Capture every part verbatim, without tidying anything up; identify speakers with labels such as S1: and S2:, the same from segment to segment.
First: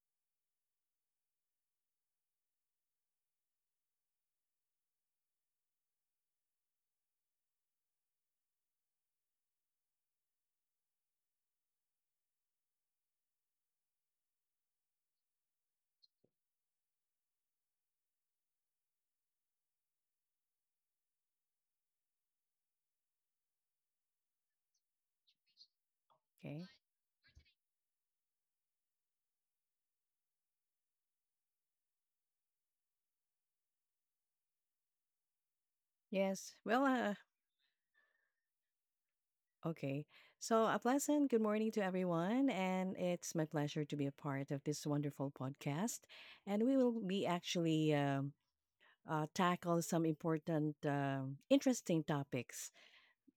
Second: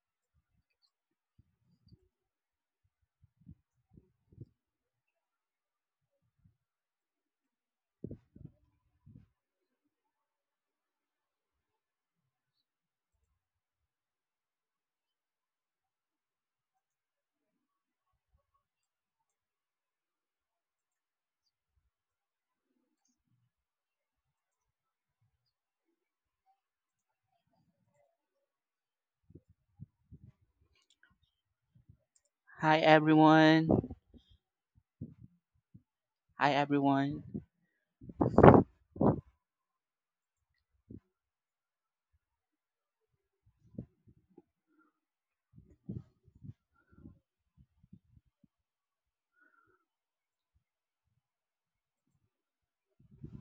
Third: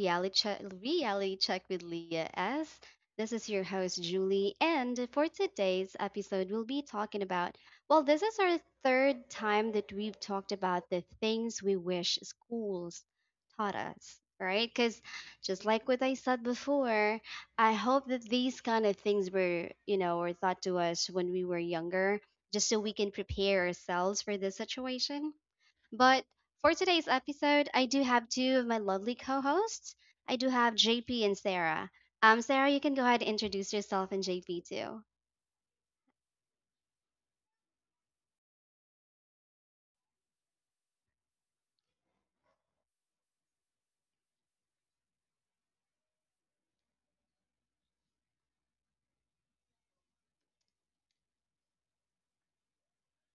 S1: Reality Check, Reality Check with Leah S. This is your host, Julie. And for today's episode, we'll be talking about well, this is our third time that we've talked about the things we wish schools taught us, right? Because just like what I said before, I hope that these kind of things were, you know, were taught to us when we were younger, just so we can prepare ourselves for this situation but
S2: Okay.
S1: for today's episode, I do have two of my lovely co hosts. I do have J P and Sarah. Um, Sarah, you
S3: Hi
S1: can go ahead and
S3: everyone.
S1: introduce yourself and J P too.
S2: Yes.
S3: Hi
S2: Well, uh,
S3: everyone.
S2: okay. So, a pleasant good morning to everyone. And it's my pleasure to be a part of this wonderful podcast. And we will be actually um, uh, tackle some important, um interesting topics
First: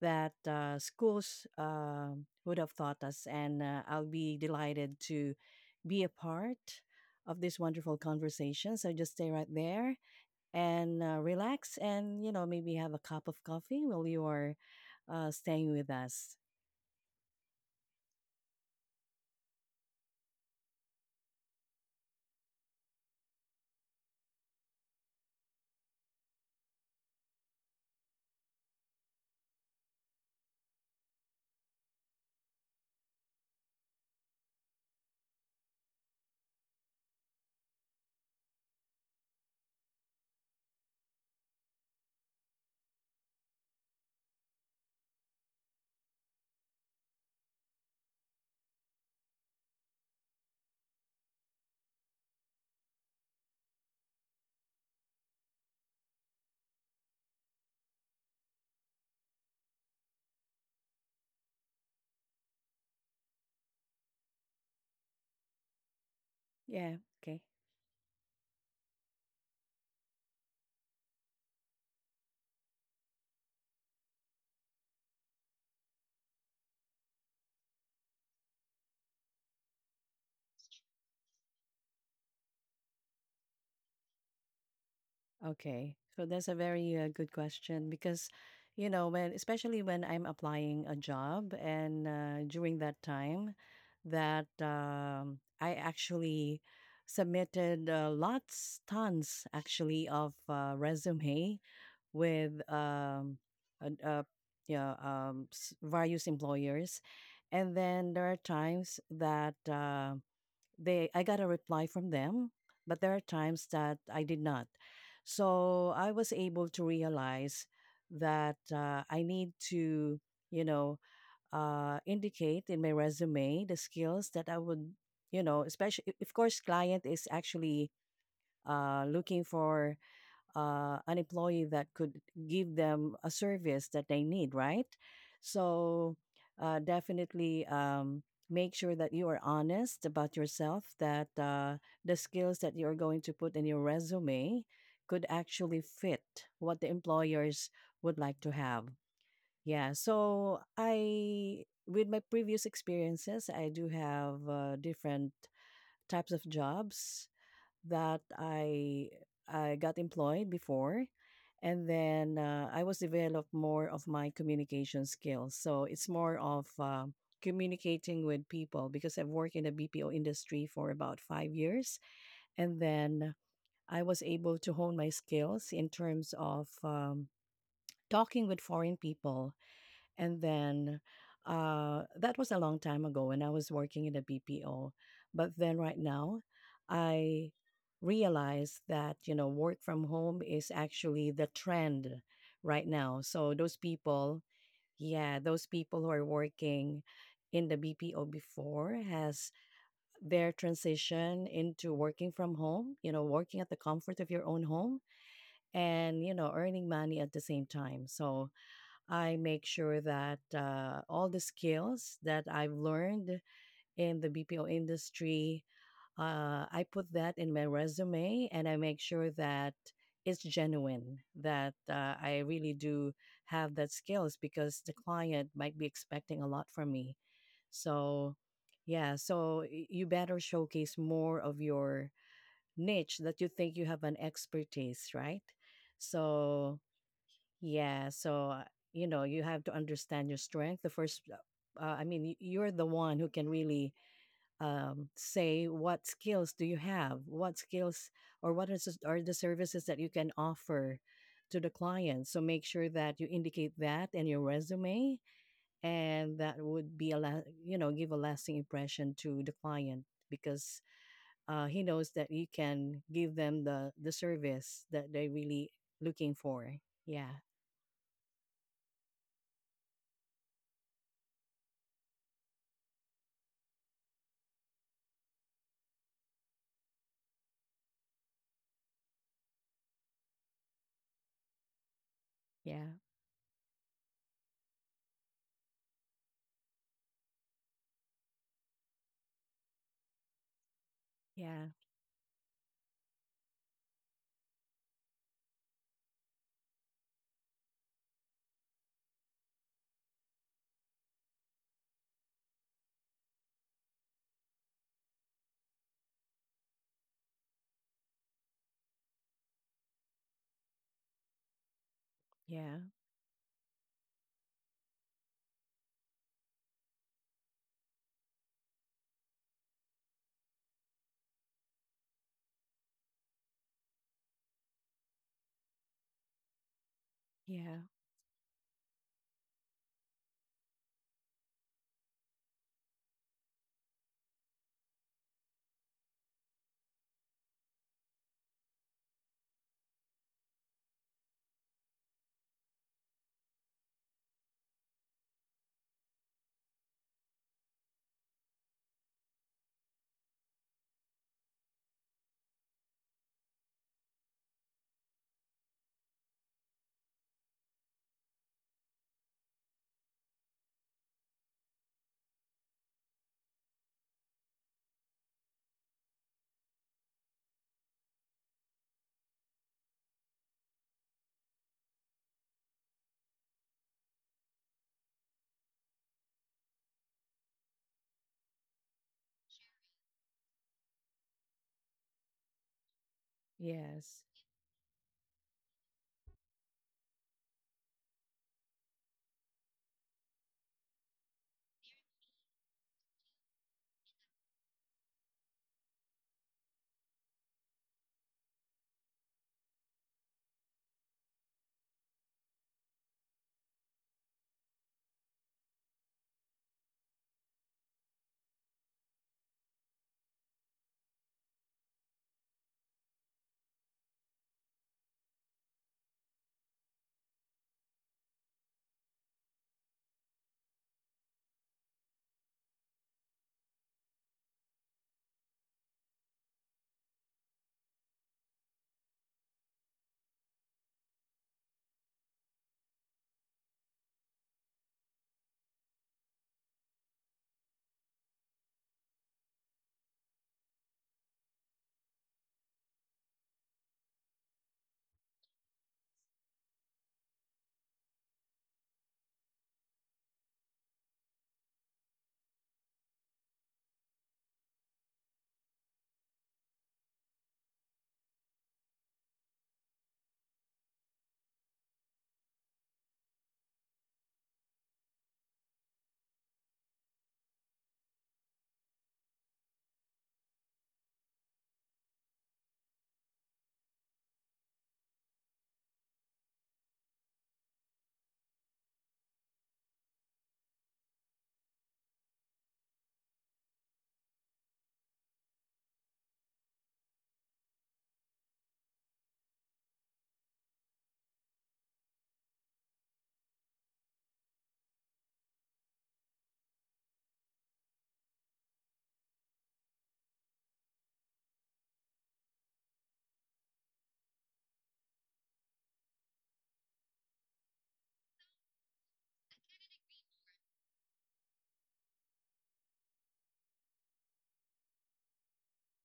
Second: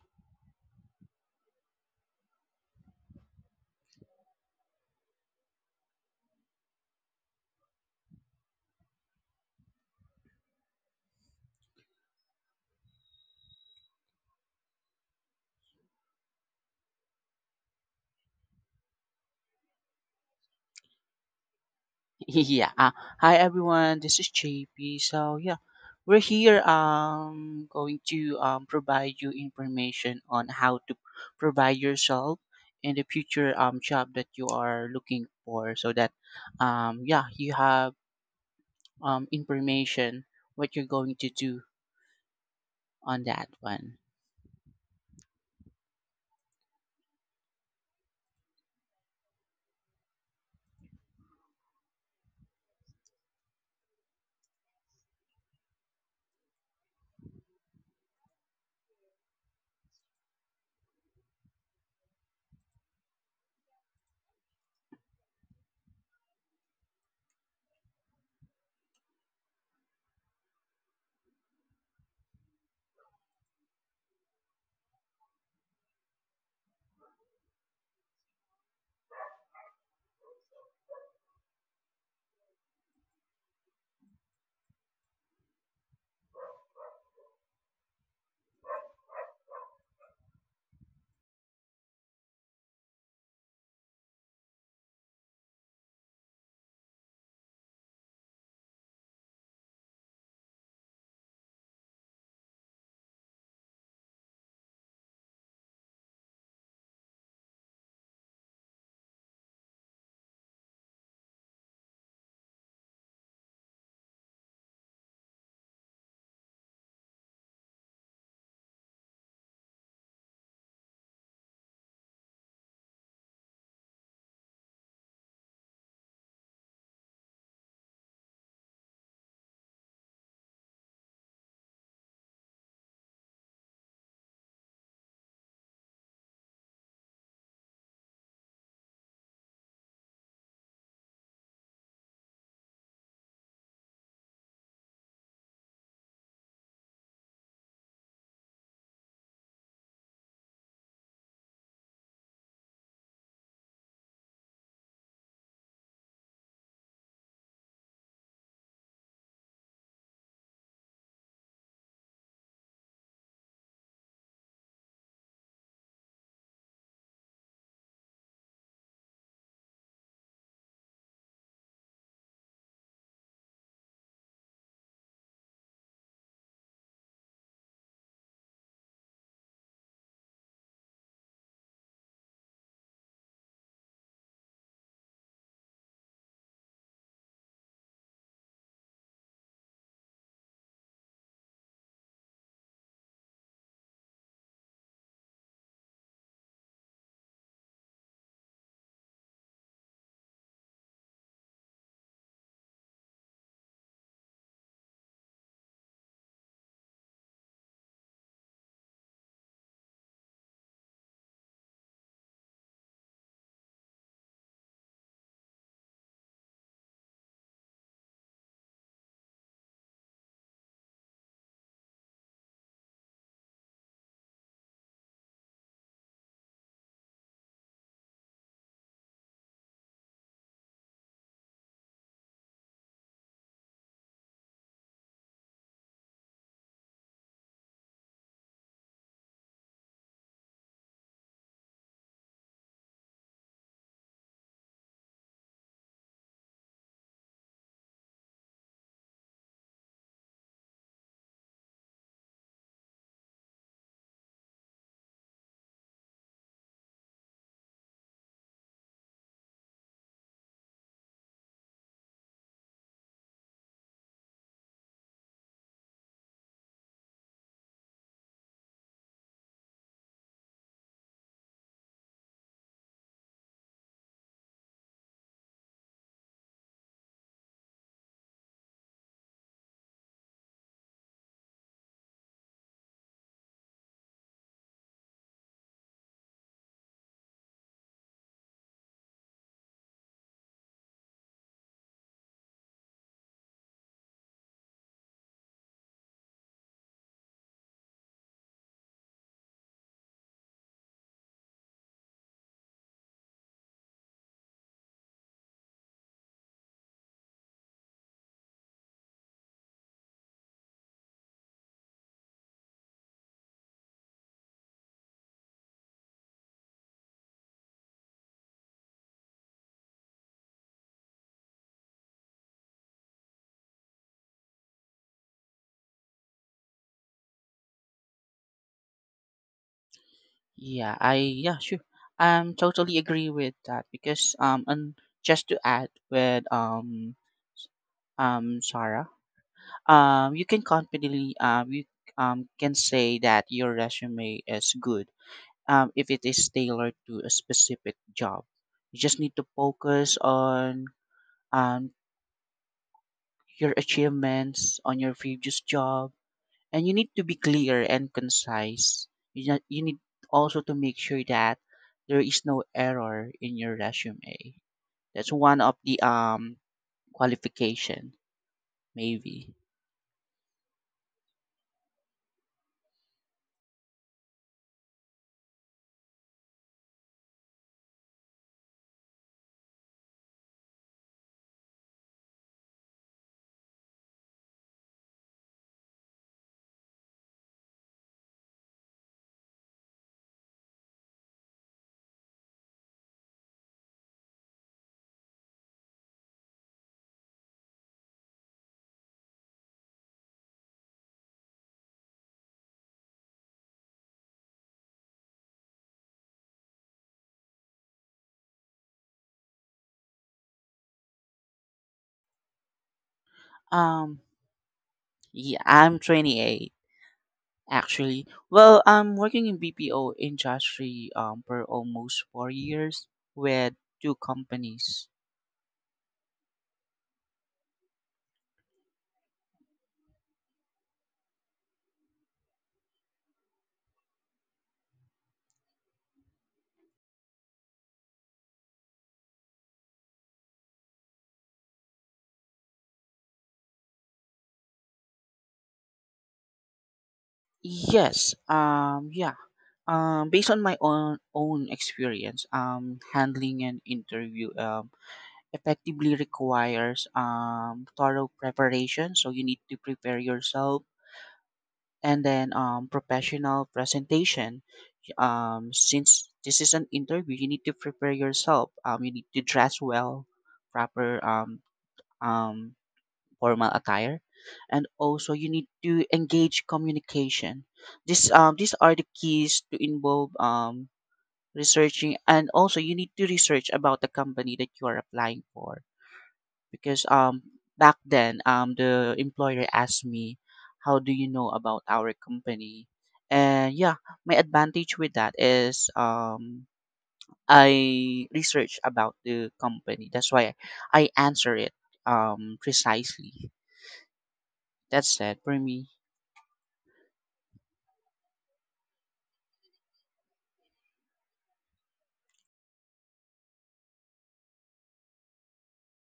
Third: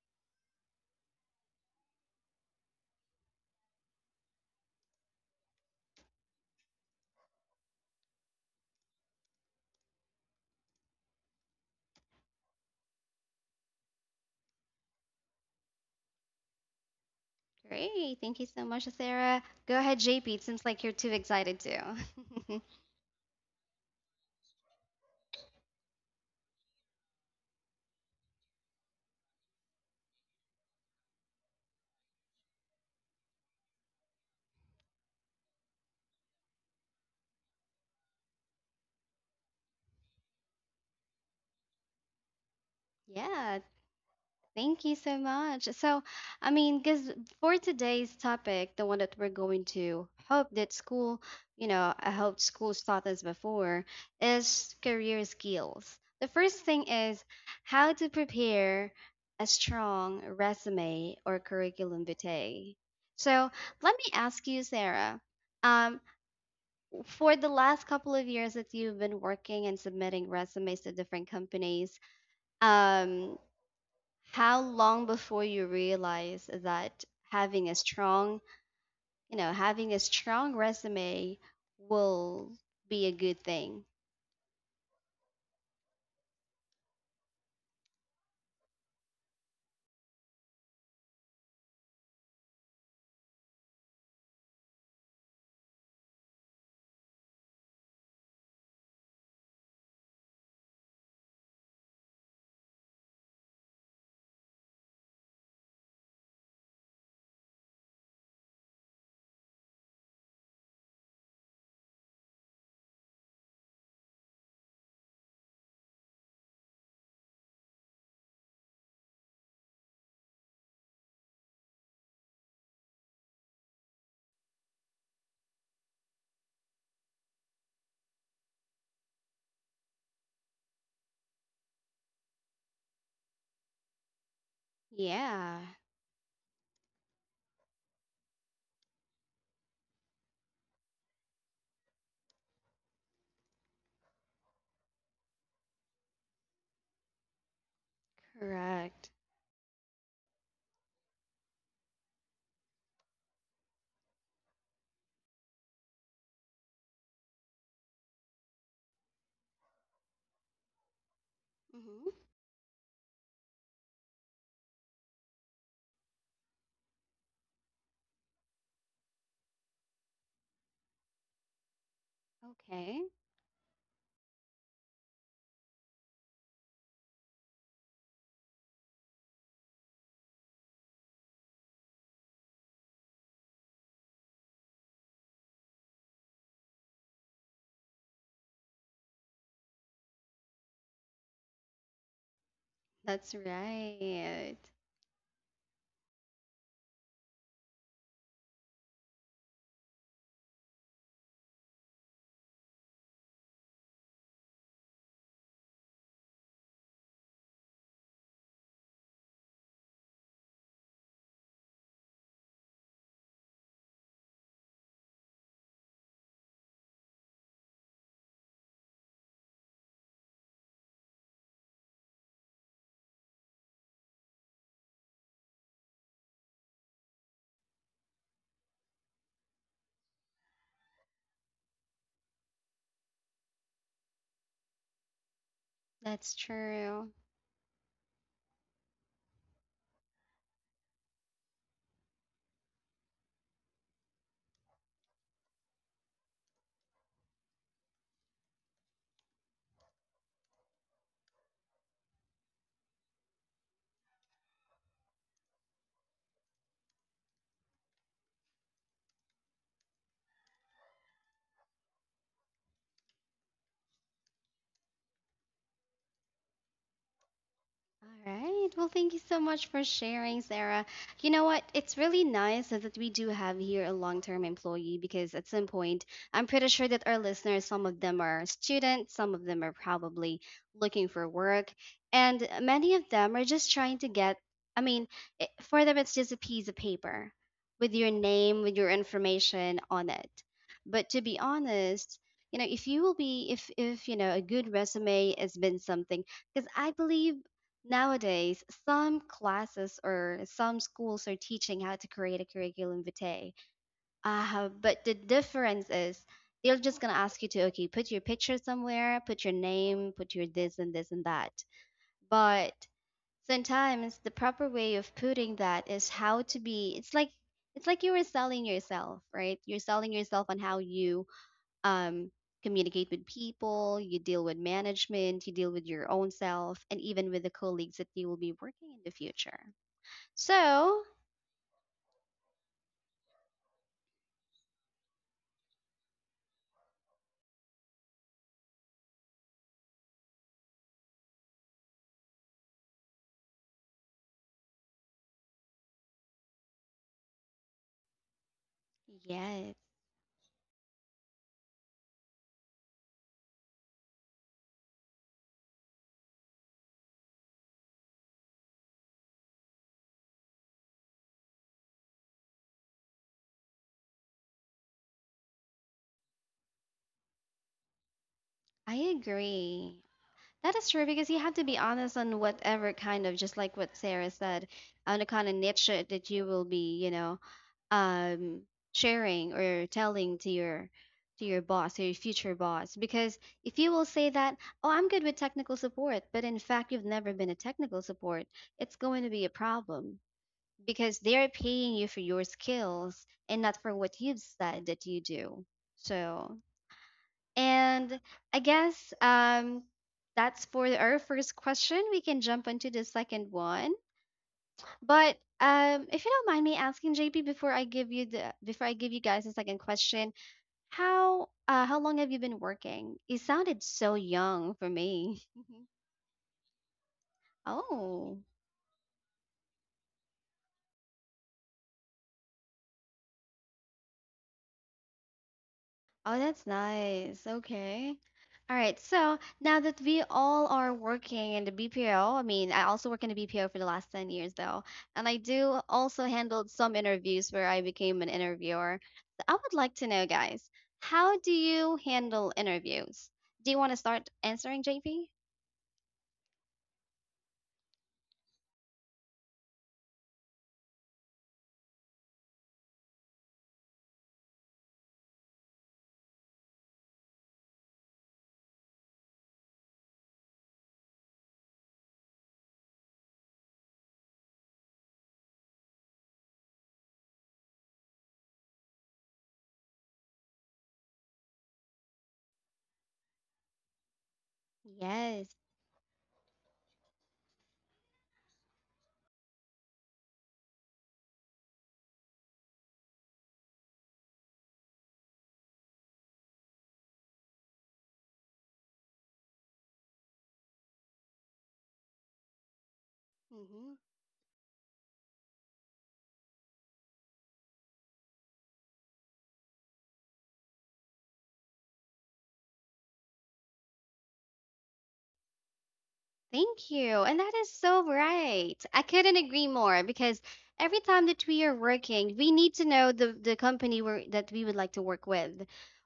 S2: that uh, schools uh, would have taught us. And uh, I'll be delighted to be a part of this wonderful conversation. So, just stay right there and uh, relax and, you know, maybe have a cup of coffee while you are uh, staying with us.
S1: Great. Thank you so much, Sarah. Go ahead, J P. It seems like you're too excited too.
S3: yeah. Uh, Hi everyone. This is J P. So yeah, we're here, um going to um provide you information on how to provide yourself in the future um job that you are looking for so that um yeah, you have um information what you're going to do on that
S1: Yeah.
S3: one.
S1: Thank you so much. So, I mean, because for today's topic, the one that we're going to hope that school, you know, I hope schools taught us before is career skills. The first thing is how to prepare a strong resume or curriculum vitae. So, let me ask you, Sarah, um,
S2: Yeah.
S1: for
S2: Okay.
S1: the last couple of years that you've been working and submitting resumes to different companies, um how long before you realize that having a strong, you know, having a strong resume will be a good thing?
S2: Okay. So that's a very uh, good question because, you know, when, especially when I'm applying a job and uh, during that time that um, I actually submitted uh, lots, tons actually of uh, resume with um, an- uh, yeah, um, s- various employers, and then there are times that uh, they I got a reply from them, but there are times that I did not. So I was able to realize that uh, I need to, you know, uh, indicate in my resume the skills that I would, you know, especially of course client is actually uh, looking for uh, an employee that could give them a service that they need, right?
S1: Yeah,
S2: So uh, definitely um, make sure that you are honest about yourself, that uh, the skills that you're going to put in your resume could actually fit what the employers would like to have.
S1: correct.
S2: Yeah, so I, with my previous experiences, I do have uh, different types of jobs that I I got employed before, and
S1: Hmm.
S2: then uh, I was develop more of my communication skills. So it's more of uh, communicating with people because I've worked in the B P O industry for about five years, and
S1: Okay,
S2: then I was able to hone my skills in terms of um, talking with foreign people and then uh, that was a long time ago when I was working in a B P O. But then right now, I realized that, you know, work from home is actually the trend right now.
S1: that's
S2: So those people,
S1: right.
S2: yeah, those people who are working in the B P O before has their transition into working from home, you know, working at the comfort of your own home and, you know, earning money at the same time. So I make sure that uh, all the skills that I've learned in the B P O industry, uh, I put that in my resume and I make sure that it's genuine, that uh, I really do have that skills because the client might be expecting a lot from me. So, yeah, so y- you better showcase more of your niche that you think you have an expertise, right?
S1: That's
S2: So,
S1: true.
S2: yeah, so uh, you know, you have to understand your strength. The first, uh, uh, I mean, y- you're the one who can really um, say what skills do you have, what skills or what is s- are the services that you can offer to the client. So make sure that you indicate that in your resume, and that would be a la- you know give a lasting impression to the client because uh, he knows that you can give them the the service that they're really looking for. Yeah,
S1: All right. Well, thank you so much for sharing, Sarah. You know what? It's really nice that we do have here a long term employee because at some point, I'm pretty sure that our listeners, some of them are students, some of them are probably looking for work, and
S2: yeah.
S1: many of them are just trying to get, I mean, it, for them, it's just a piece of paper with your name, with your information on it. But to be
S2: Yeah.
S1: honest, you know, if you will be, if, if, you know, a good resume has been something, because I believe nowadays, some classes or some schools are teaching how to create a curriculum vitae. Uh, but the difference is they're just going to ask you to, okay, put your picture somewhere, put your name, put your this and this and that. But
S2: Yeah.
S1: sometimes the proper way of putting that is how to be, it's like, it's like you were selling yourself, right? You're selling yourself on how you um, communicate with people, you deal with management, you deal with your own self, and even with the
S2: Yeah.
S1: colleagues that you will be working in the future.
S3: Yeah,
S1: So,
S3: I yeah, sure. I'm totally agree with that because um and just to add with um s- um Sarah, um you can confidently um you um can say that your resume is good um if it is tailored to a specific job. You just need to
S1: yes,
S3: focus on um your achievements on your previous job, and you need to be clear and concise. You, ju- you need also to make sure that there is no error in your resume. That's one of the um qualification
S1: I
S3: maybe.
S1: agree. That is true because you have to be honest on whatever kind of, just like what Sarah said, on the kind of niche that you will be, you know, um, sharing or telling to your to your boss or your future boss. Because if you will
S2: Yes.
S1: say that, oh, I'm good with technical support, but in fact you've never been a technical support, it's going to be a problem because they're paying you for your skills and not for what you've said that you do. So and I guess um, that's for our first question. We can jump into the second one. But um, if you don't mind me asking, J P, before I give you the before I give you guys the second question, how uh, how long have you been working? You sounded so
S3: Um
S1: young for me.
S3: yeah, I'm twenty-eight actually.
S1: Oh.
S3: Well, I'm working in B P O industry um for almost four years with two companies.
S1: Oh, that's nice. Okay. All right. So now that we all are working in the B P O, I mean, I also work in the B P O for the last ten years, though. And I do also handled some interviews where I became an interviewer. So I would like to know, guys, how do you handle interviews? Do you want to start answering, J P?
S3: Yes, um yeah. Um based on my own own experience um handling an interview um effectively requires um, thorough preparation. So you need to prepare yourself, and then um, professional presentation. Um, since this is an interview, you need to prepare yourself. Um, you need to dress well, proper um, um, formal attire, and also you
S1: Yes.
S3: need to engage communication. This um, These are the keys to involve um, researching, and also you need to research about the company that you are applying for, because um back then um the employer asked me, how do you know about our company? And yeah, my advantage with that is um I research about the company. That's why I answer it um precisely. That's it for me.
S1: Thank you. And that is so right. I couldn't agree more because every time that we are working, we need to know the, the company we're, that we would like to work with.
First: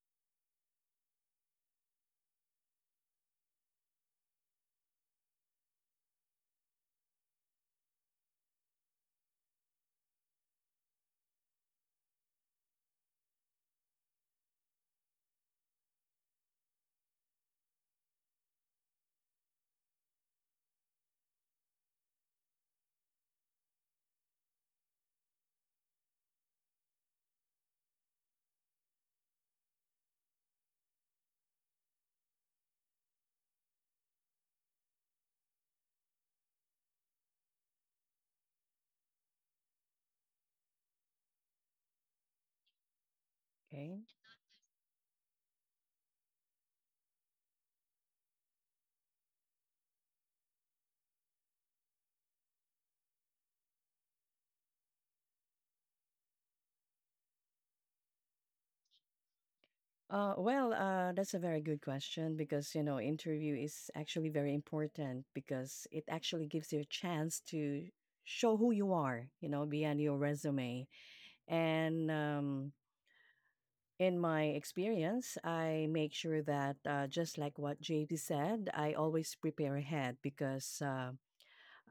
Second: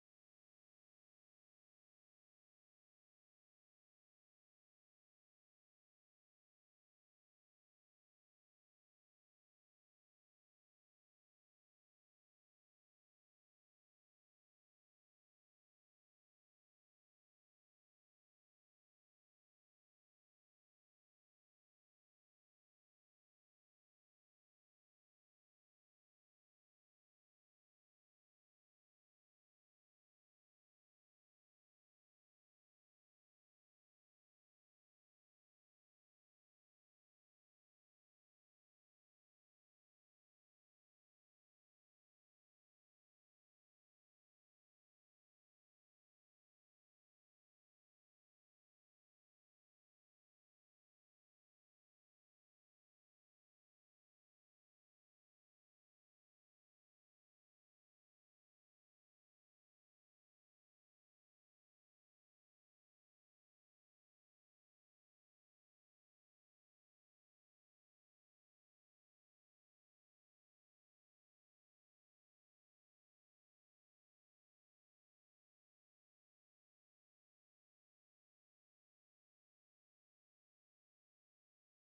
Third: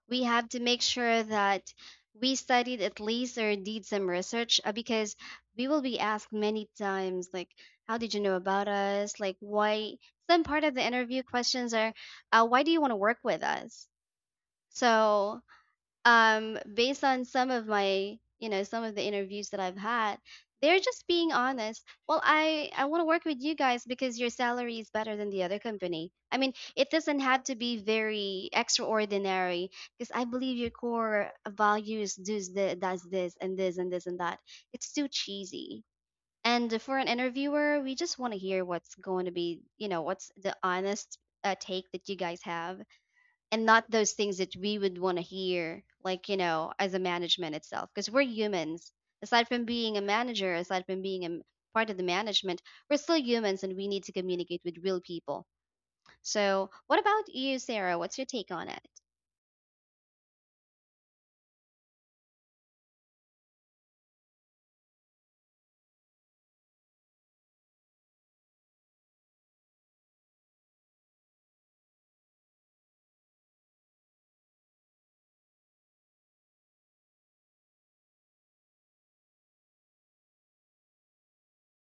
S1: We have to make sure that we studied at least or did some research uh, because we will be asked many times, like, how did you know about us? Like, why? Some part of the interview questions are, uh, why do you want to work with us? So um based on some of my, you know, some of the interviews that I've had, they're just being honest. Well, i i want to work with you guys because your salary is better than the other company. I mean, it doesn't have to be very extraordinary because I believe your core values does the, does this and this and this and that. It's too cheesy, and for an interviewer we just want to hear what's going to be, you know, what's the honest uh, take that you guys have, and not
S2: Okay.
S1: those things that we would want to hear, like, you know, as a management itself, because we're humans aside from being a manager, aside from being a m- part of the management. We're still humans and we need to communicate with real people. So what about you, Sarah? What's your take on it?
S2: Uh, well, uh, that's a very good question because, you know, interview is actually very important because it actually gives you a chance to show who you are, you know, beyond your resume. And um, in my experience, I make sure that, uh, just like what J P said, I always prepare ahead because uh,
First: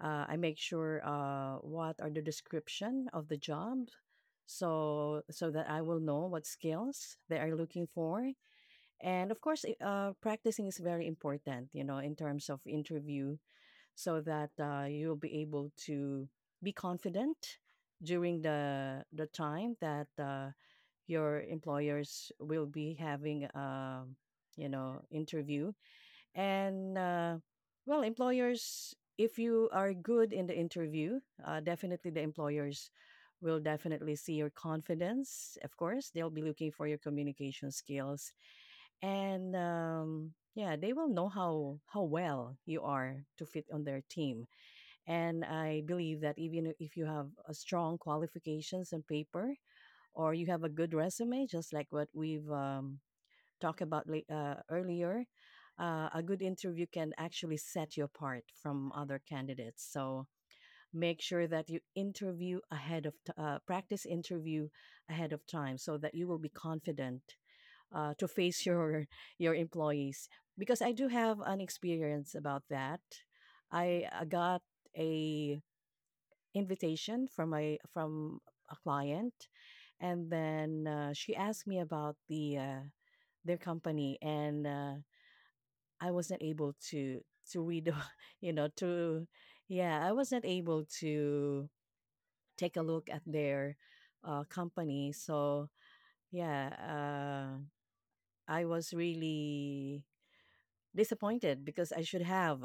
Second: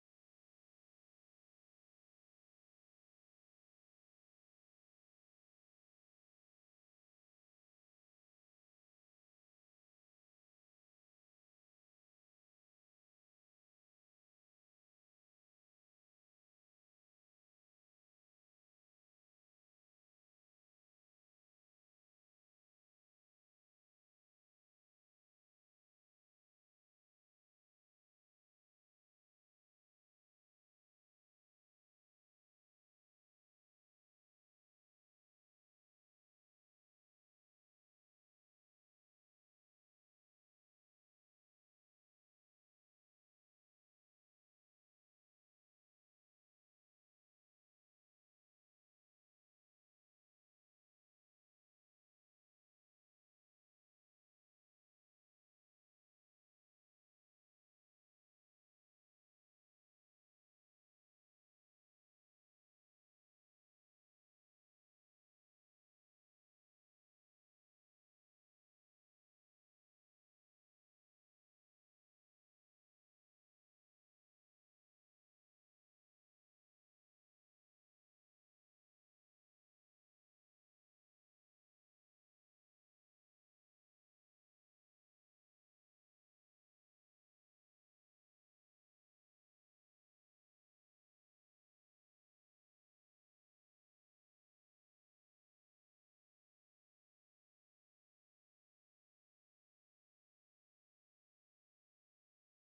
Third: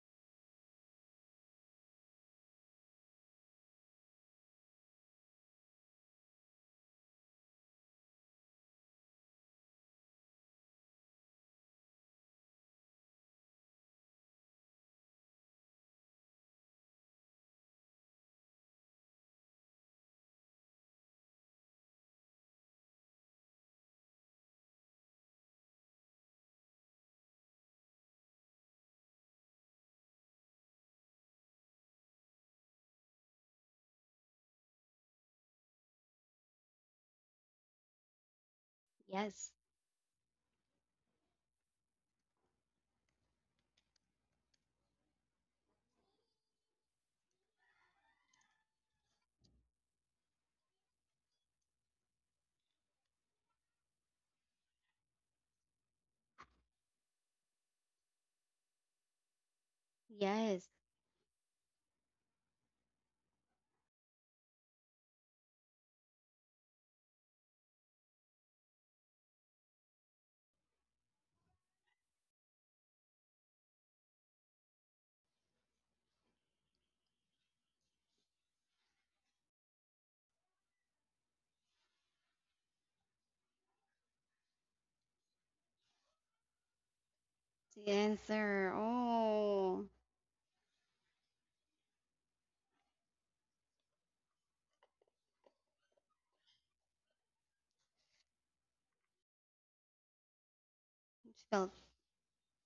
S2: Uh, I make sure uh, what are the description of the job, so so that I will know what skills they are looking for. And of course, i- uh, practicing is very important, you know, in terms of interview, so that uh, you'll be able to be confident during the the time that uh, your employers will be having, um, you know, interview and uh, well, employers, if you are good in the interview, uh, definitely the employers will definitely see your confidence. Of course, they'll be looking for your communication skills,
S1: Yes.
S2: and um, yeah, they will know how how well you are to fit on their team. And I believe that even if you have a strong qualifications on paper or you have a good resume, just like what we've um, talked about late, uh, earlier, uh, a good interview can actually set you apart from other candidates. So
S1: Yes.
S2: make sure that you interview ahead of t- uh, practice interview ahead of time so that you will be confident uh, to face your your employees. Because I do have an experience about that. I uh, got a invitation from a from a client, and then uh, she asked me about the uh, their company, and uh, I wasn't able to to
S1: The
S2: read, you know,
S1: answer.
S2: to
S1: Oh.
S2: yeah, I wasn't able to take a look at their uh, company. So yeah, uh, I was really disappointed
S1: Felt.
S2: because I should have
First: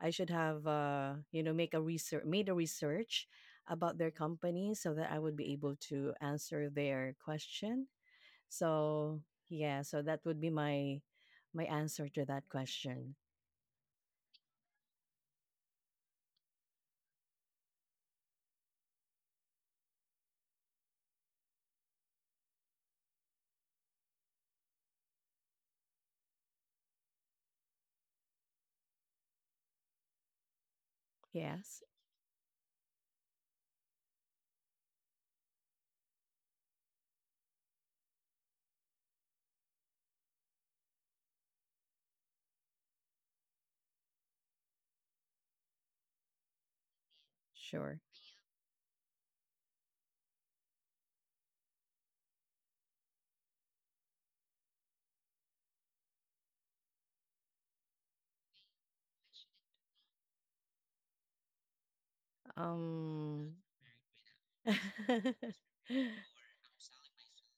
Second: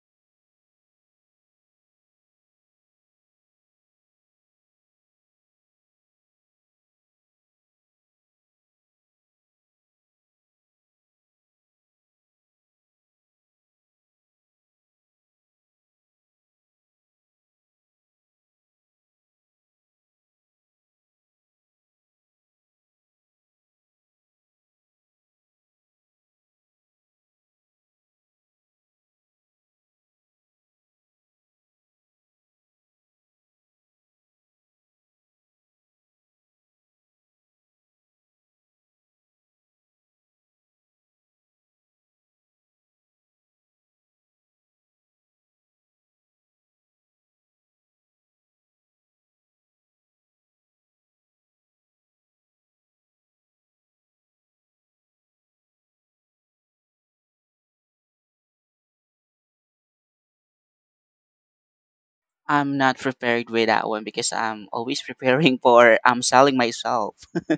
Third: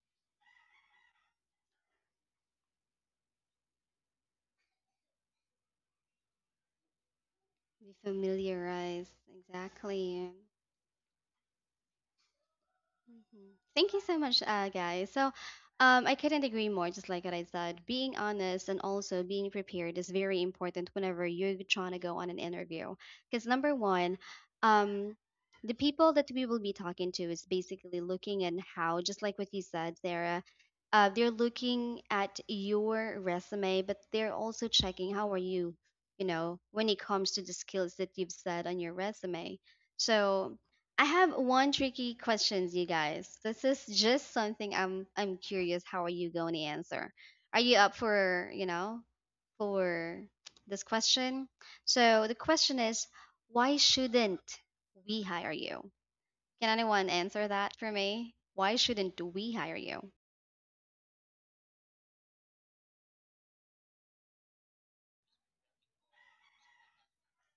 S2: I should have uh, you know make a research made a research about their company so that I would be able to answer their question.
S1: Familiarized.
S2: So yeah, so that
S1: Exactly.
S2: would be my my answer to that question.
S1: Mhm. Thank you so much, uh, guys. So, um, I couldn't agree more. Just like what I said, being honest and also being prepared is very important whenever you're trying to go on an interview. Because number one, um, the people that we will be talking to is basically looking at how, just like what you said, Sarah, uh, they're
S2: Yes,
S1: looking at your resume, but they're also checking how are you, you know, when it comes to the skills that you've said on your resume. So I have one tricky questions, you guys. This is just something I'm I'm curious how are you going to answer? Are you up
S2: sure.
S1: for, you know, for this question? So the question is, why shouldn't we hire you? Can anyone answer that for me? Why shouldn't we hire you?
S3: I'm not prepared
S2: Um
S3: with that one because I'm always preparing for I'm selling myself.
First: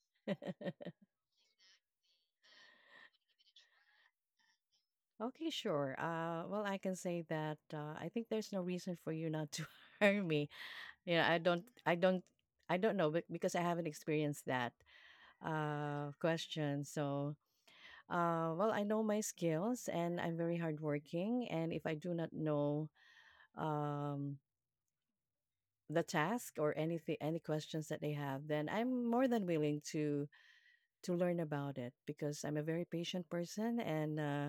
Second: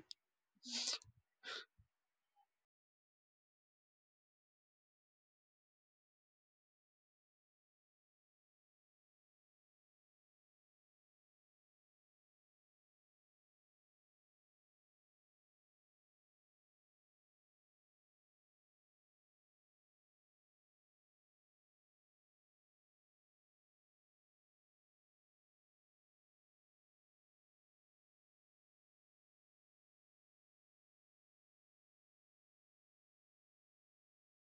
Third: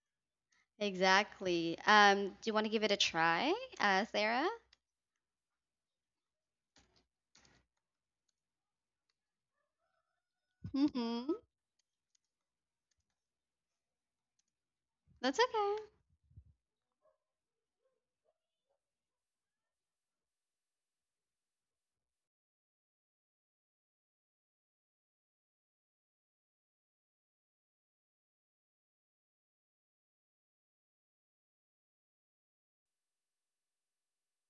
S1: Exactly. Um, do you want to give it a try, uh, Sarah?
S2: Okay, sure. Uh, well, I can say that uh, I think there's no reason for you not to hire me. Yeah,
S1: Mm-hmm.
S2: I don't, I don't, I don't know, but because I haven't experienced that
S1: That's okay.
S2: uh, question. So, uh, well, I know my skills and I'm very hardworking. And if I do not know um, the task or anything, any questions that they have, then I'm more than willing to to learn about it because I'm a very patient person, and uh,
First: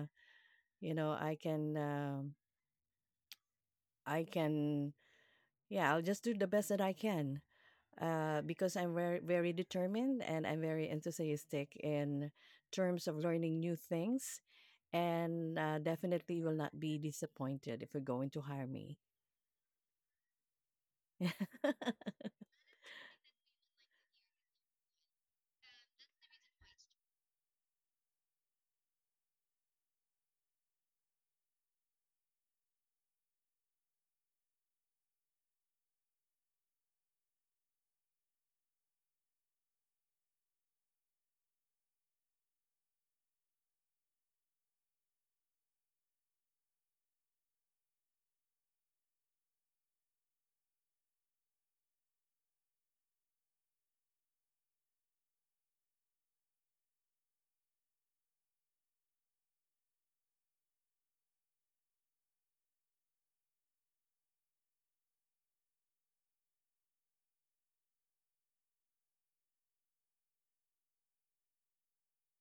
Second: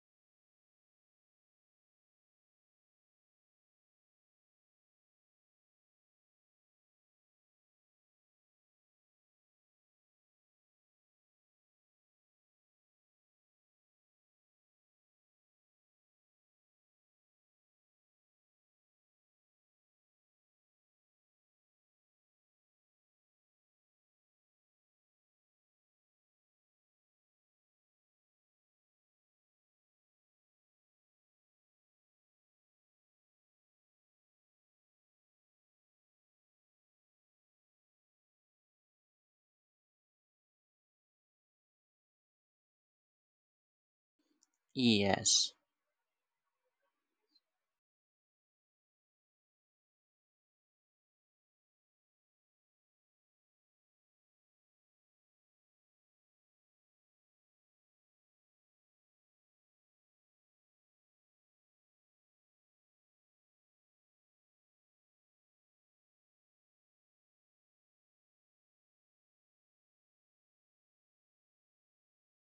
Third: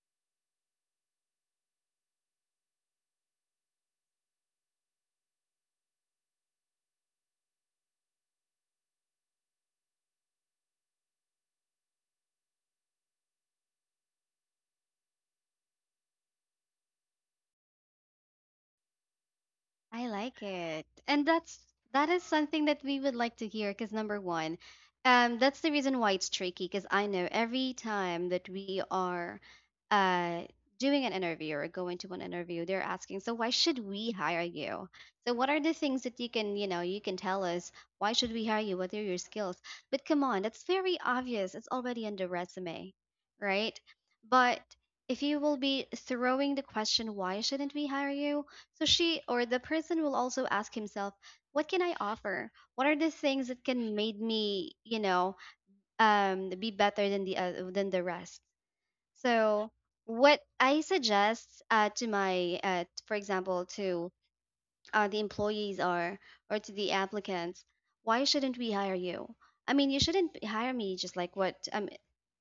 S2: you know, I can, um I can, yeah, I'll just do the best that I can uh, because I'm very, very determined and I'm very enthusiastic in terms of learning new things. And uh, definitely will not be disappointed if you're going to hire me.
S1: I like it. And that's that is something that we would like to hear because number one, um, that's the reason why it's tricky because I know every time that we are uh doing an interview or going to an interview, they're asking, so why should we hire you? So what are the things that you can, you know, you can tell us why should we hire you? What are your skills? But come on, that's very obvious. It's already in the resume, right? But if you
S3: Yes.
S1: will be throwing the question, why shouldn't we hire you? So she or the person will also ask himself, what can I offer? What are the things that can made me, you know, um, be better than the uh, than the rest? So what I suggest uh, to my, uh, for example, to uh, the employees or or to the applicants, why shouldn't we hire you? I mean, you shouldn't hire me just like what um,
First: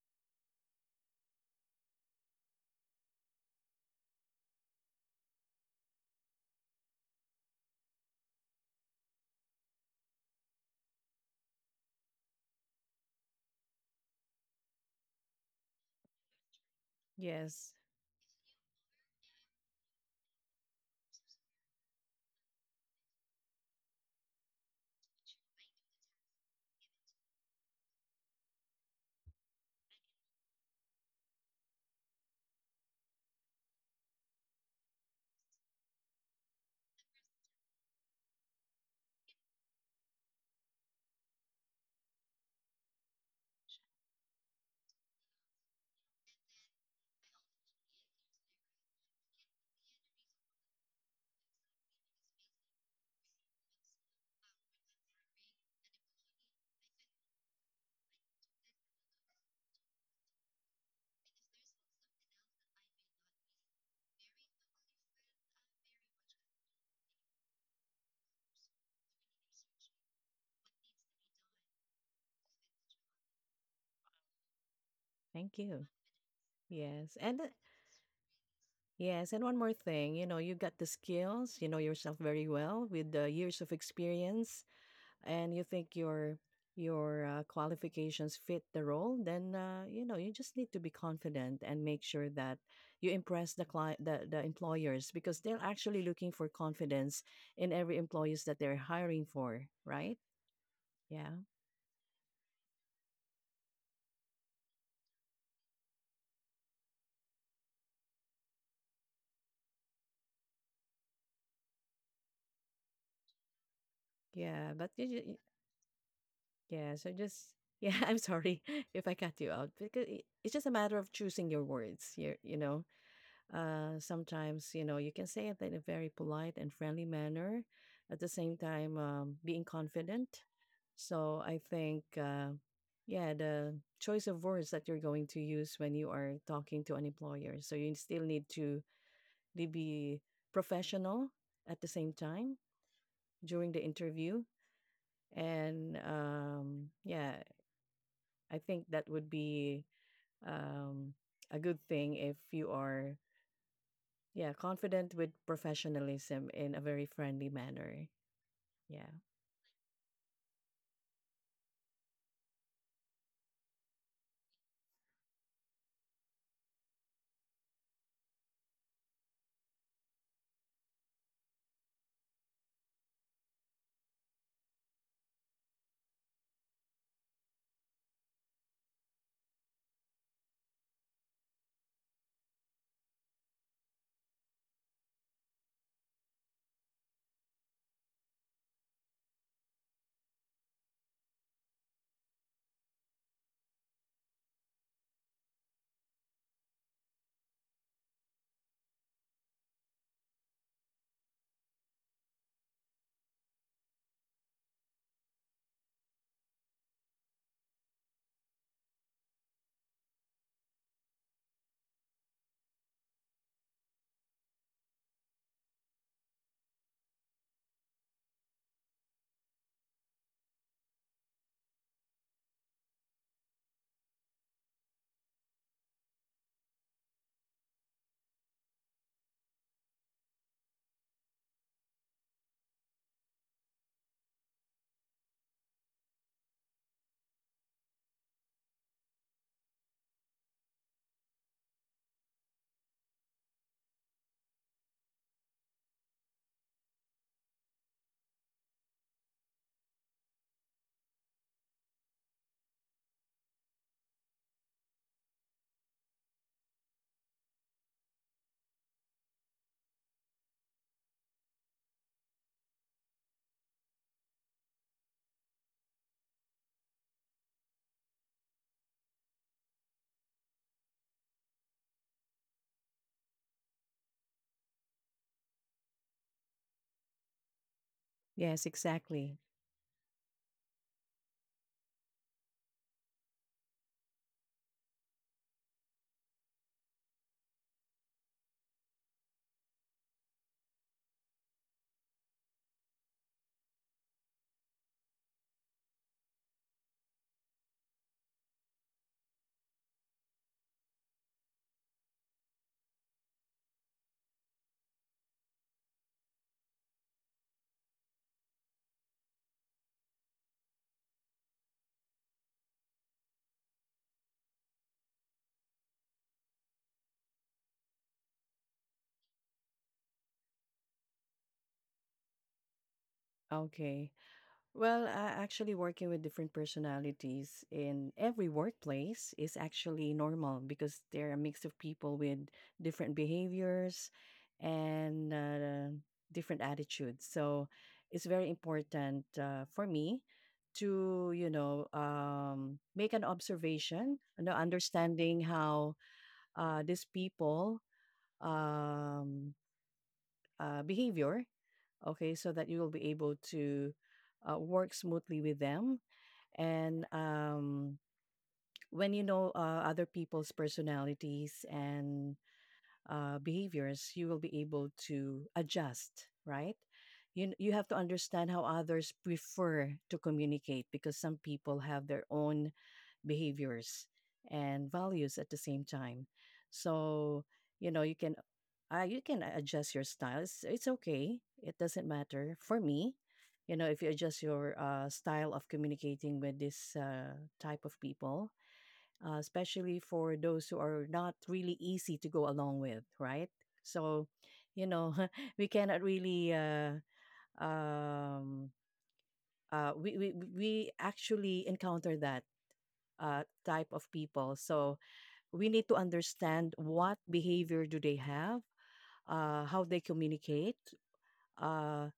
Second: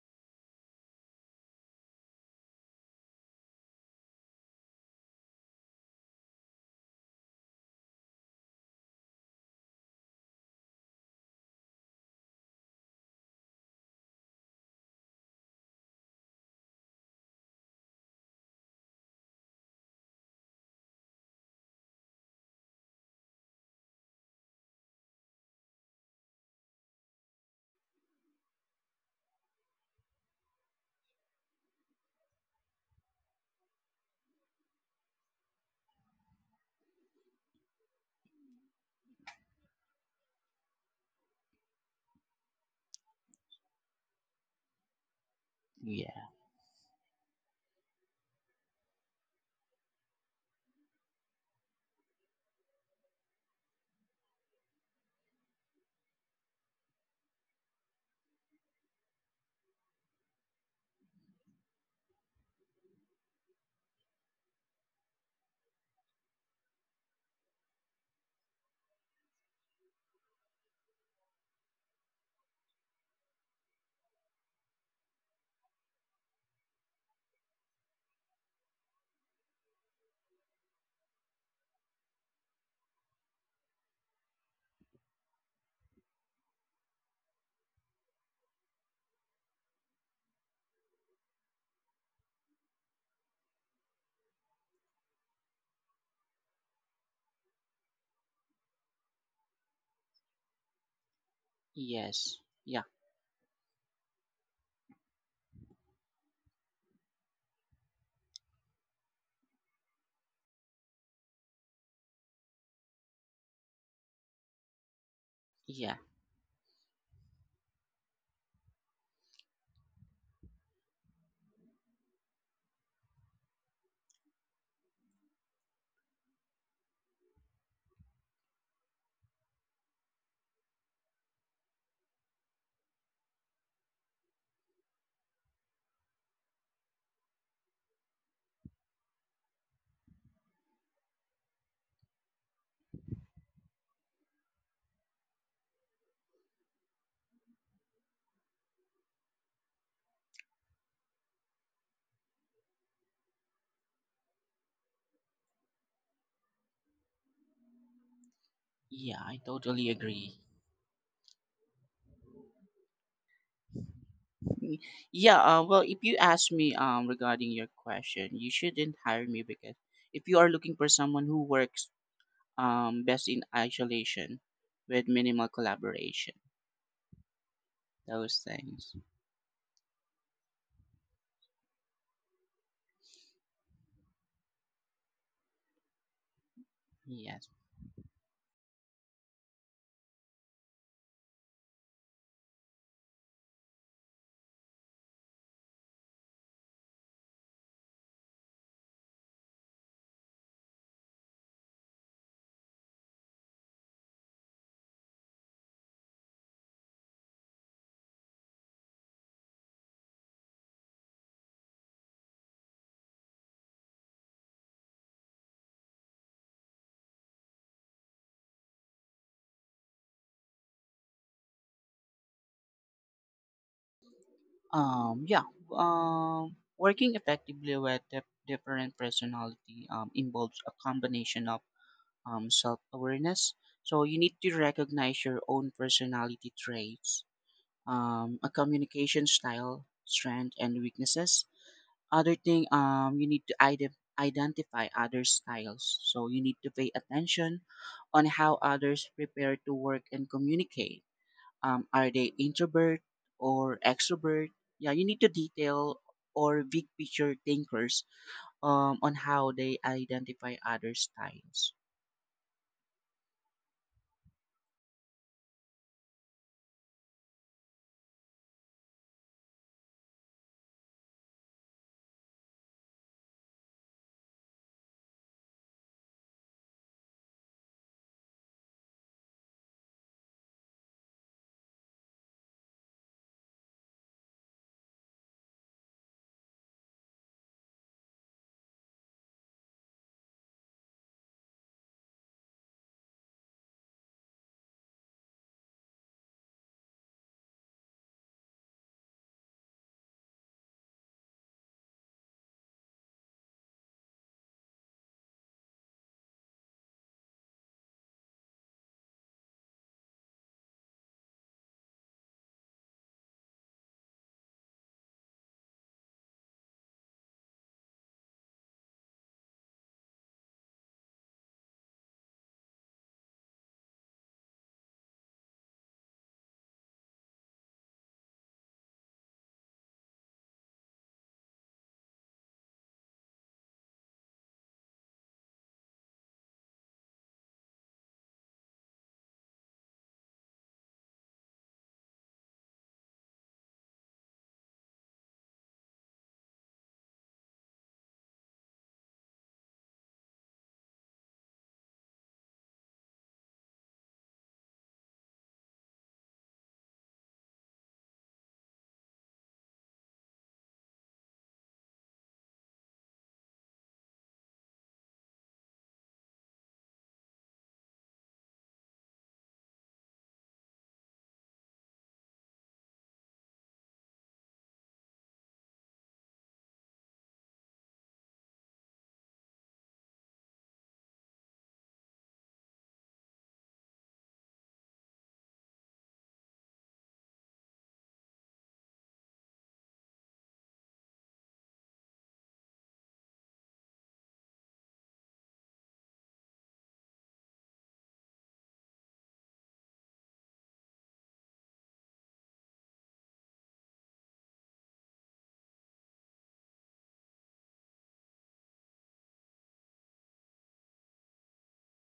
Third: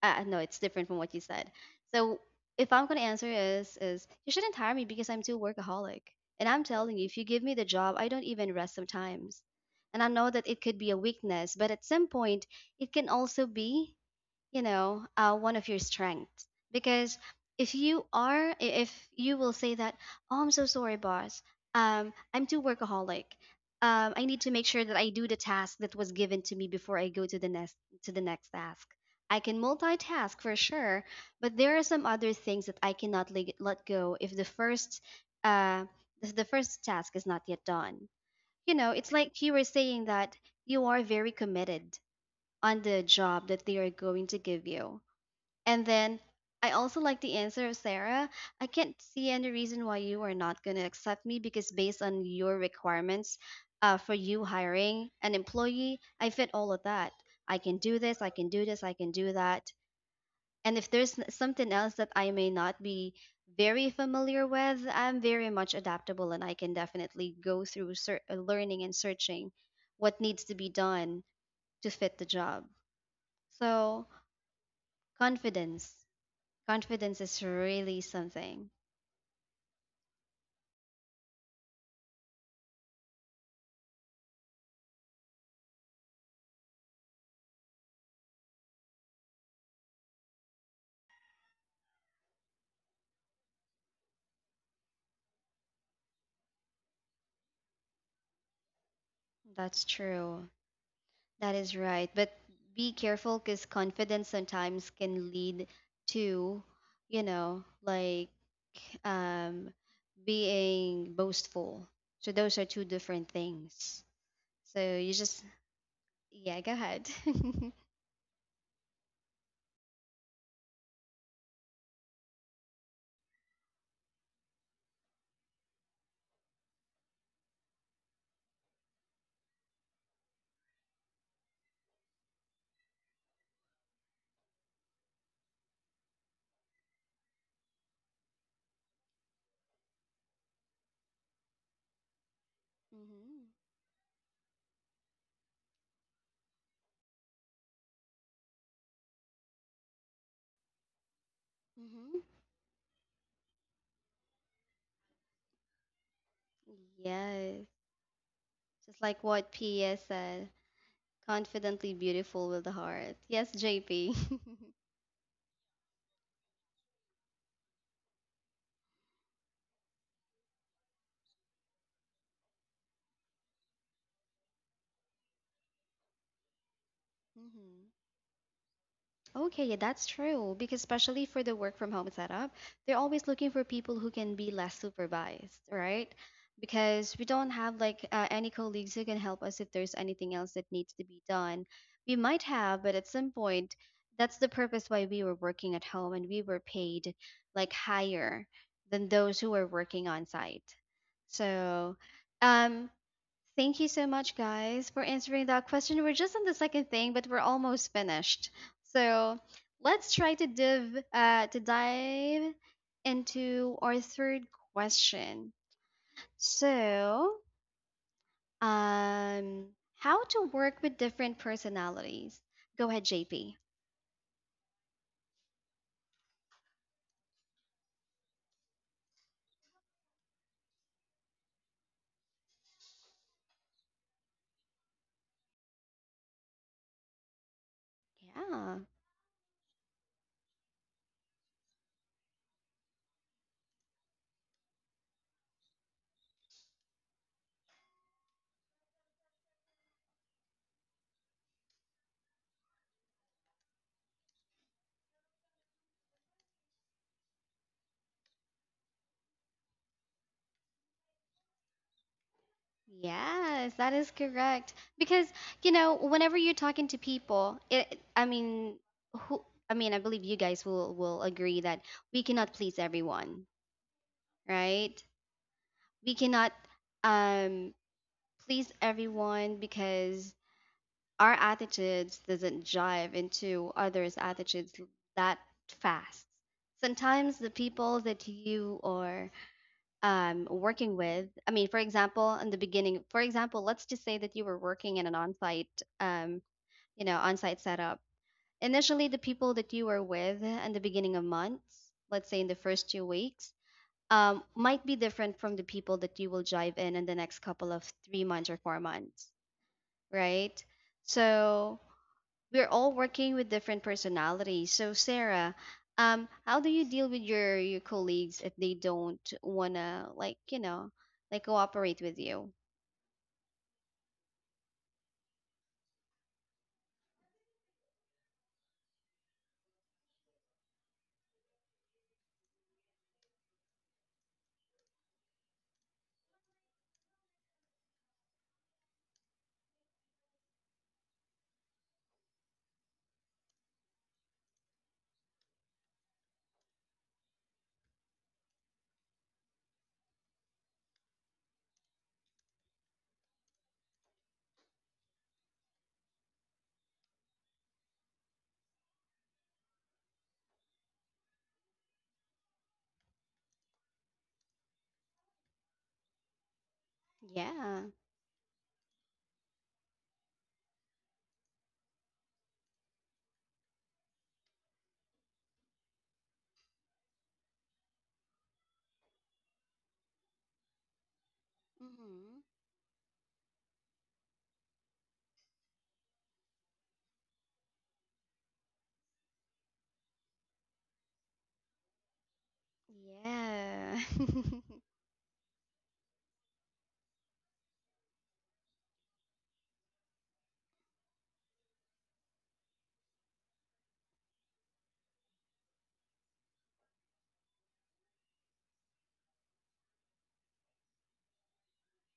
S1: uh, no, it's different from what you said. So if I'm gonna answer is is you shouldn't hire me because I'm too workaholic. And I'm telling you, if you give me the job, I don't even rest sometimes. And I know that it could be a weakness, but at some point, it can also be, you know, uh, one of your strengths. Because
S2: Yes.
S1: if you are i- if you will say that, oh, I'm so sorry, boss, um I'm too workaholic, um I need to make sure that I do the task that was given to me before I go to the next to the next task. I can multitask for sure, but there are some other things that I cannot le- let go if the first uh if the first task is not yet done. You know, it's like you were saying that you are very committed on the job that they are going to give you. And then
S3: Yeah.
S1: I also like the answer of Sarah. I can't see any reason why you are not going to accept me because based on your requirements uh, for you hiring an employee, I fit all of that. I can do this, I can do this, I can do that. And if there's n- something else that I may not be very familiar with, I'm very much adaptable and I can definitely go through ser- uh, learning and searching what needs to be done to fit the job. So,
S2: Thank you.
S1: confidence.
S2: Yes.
S1: Confidence
S2: And
S1: is
S2: uh,
S1: really something.
S2: yes. And one more thing, you know, you got the skills, you know yourself very well with the years of experience and you think your your uh, qualifications fit the role, then uh, you know you just need to be confident and make sure that you impress the client, the, the employers because they're actually looking for confidence in every employees that they're hiring for,
S1: That's
S2: right?
S1: true.
S2: Yeah.
S1: That is right. But
S3: Yes. Yeah.
S1: be careful because confidence sometimes can lead to, you know, like um, being boastful. So those are two different things.
S2: Yeah but
S1: So
S2: you,
S1: you
S2: ju- y-
S1: just,
S3: Yeah.
S1: yeah, go
S2: yeah
S1: ahead.
S2: so just
S1: Hmm.
S2: yeah I'm sorry if I cut you out because i- it's just a matter of choosing your words, you, you know. Uh, sometimes, you know, you can say it in a very polite and friendly manner, at the same time, um, being confident. So I think, uh, yeah, the choice of words that you're going to use when you are talking to an employer. So you still need to be be professional at the same time during the interview. And um, yeah, I think that would be um, a good thing
S1: Hmm.
S2: if you are. Yeah, confident with professionalism in a very friendly
S1: Yes.
S2: manner.
S1: Just
S2: Yeah.
S3: Yeah,
S1: like
S3: I
S1: what
S3: totally
S1: P S
S3: agree.
S1: said, confidently beautiful with the heart. Yes, J P.
S3: Mm, Yeah. Uh, well, if you ask me, um, regarding your question, you shouldn't hire me because if you are looking for someone who works um, best in isolation with minimal collaboration,
S1: Hmm.
S3: those things.
S1: Okay, yeah, that's true. Because especially for the work from home setup, they're always looking for people who can be less supervised, right? Because we
S3: Yes.
S1: don't have like uh, any colleagues who can help us if there's anything else that needs to be done. We might have, but at some point, that's the purpose why we were working at home and we were paid like higher than those who were working on site. So, um, thank you so much, guys, for answering that question. We're just on the second thing, but we're almost finished. So let's try to dive uh, to dive into our third question. So, um, how to work with different personalities? Go ahead, J P.
S3: Um, yeah. Um, working effectively with dif- different personality um, involves a combination of um, self-awareness. So you need to recognize your own personality traits, um, a
S1: Yeah.
S3: communication style, strength, and weaknesses. Other thing, um, you need to ide- identify other styles. So you need to pay attention on how others prepare to work and communicate. Um, are they introvert or extrovert? Yeah, you need to detail or big picture thinkers, um, on how they identify other styles.
S1: Yes, that is correct. Because, you know, whenever you're talking to people, it, I mean, who, I mean, I believe you guys will will agree that we cannot please everyone, right? We cannot um
S2: Yes,
S1: please
S2: exactly.
S1: everyone because our attitudes doesn't jive into others' attitudes that fast. Sometimes the people that you are um, working with. I mean, for example, in the beginning, for example, let's just say that you were working in an on-site, um, you know, on-site setup. Initially, the people that you were with in the beginning of months, let's say in the first two weeks, um, might be different from the people that you will jive in in the next couple of three months or four months, right? So we're all working with different personalities. So Sarah, um, how do you deal with your your colleagues if they don't wanna like you know like cooperate with you?
S2: Okay. Well, uh, actually, working with different personalities in every workplace is actually normal because they're a mix of people with different behaviors and uh, different attitudes. So it's very important uh, for me to, you know, um, make an observation, you know, understanding how uh, these people um, uh, behavior, okay, so that you will be able to uh, work smoothly with them. And um, when you know uh, other people's personalities and uh, behaviors, you will be able to adjust, right? You, you
S1: Yeah,
S2: have to understand how others prefer to communicate because some people have their own behaviors and values at the same time. So, you know, you can uh, you can adjust your style. It's, it's okay. It doesn't
S1: hmm,
S2: matter for me. You know, if you adjust your uh, style of communicating with this uh, type of people, uh, especially for those who are not really easy to go along with, right?
S1: yeah.
S2: So, you know, we cannot really, uh, um, uh, we, we, we actually encounter that uh, type of people. So we need to understand what behavior do they have, uh, how they communicate, uh,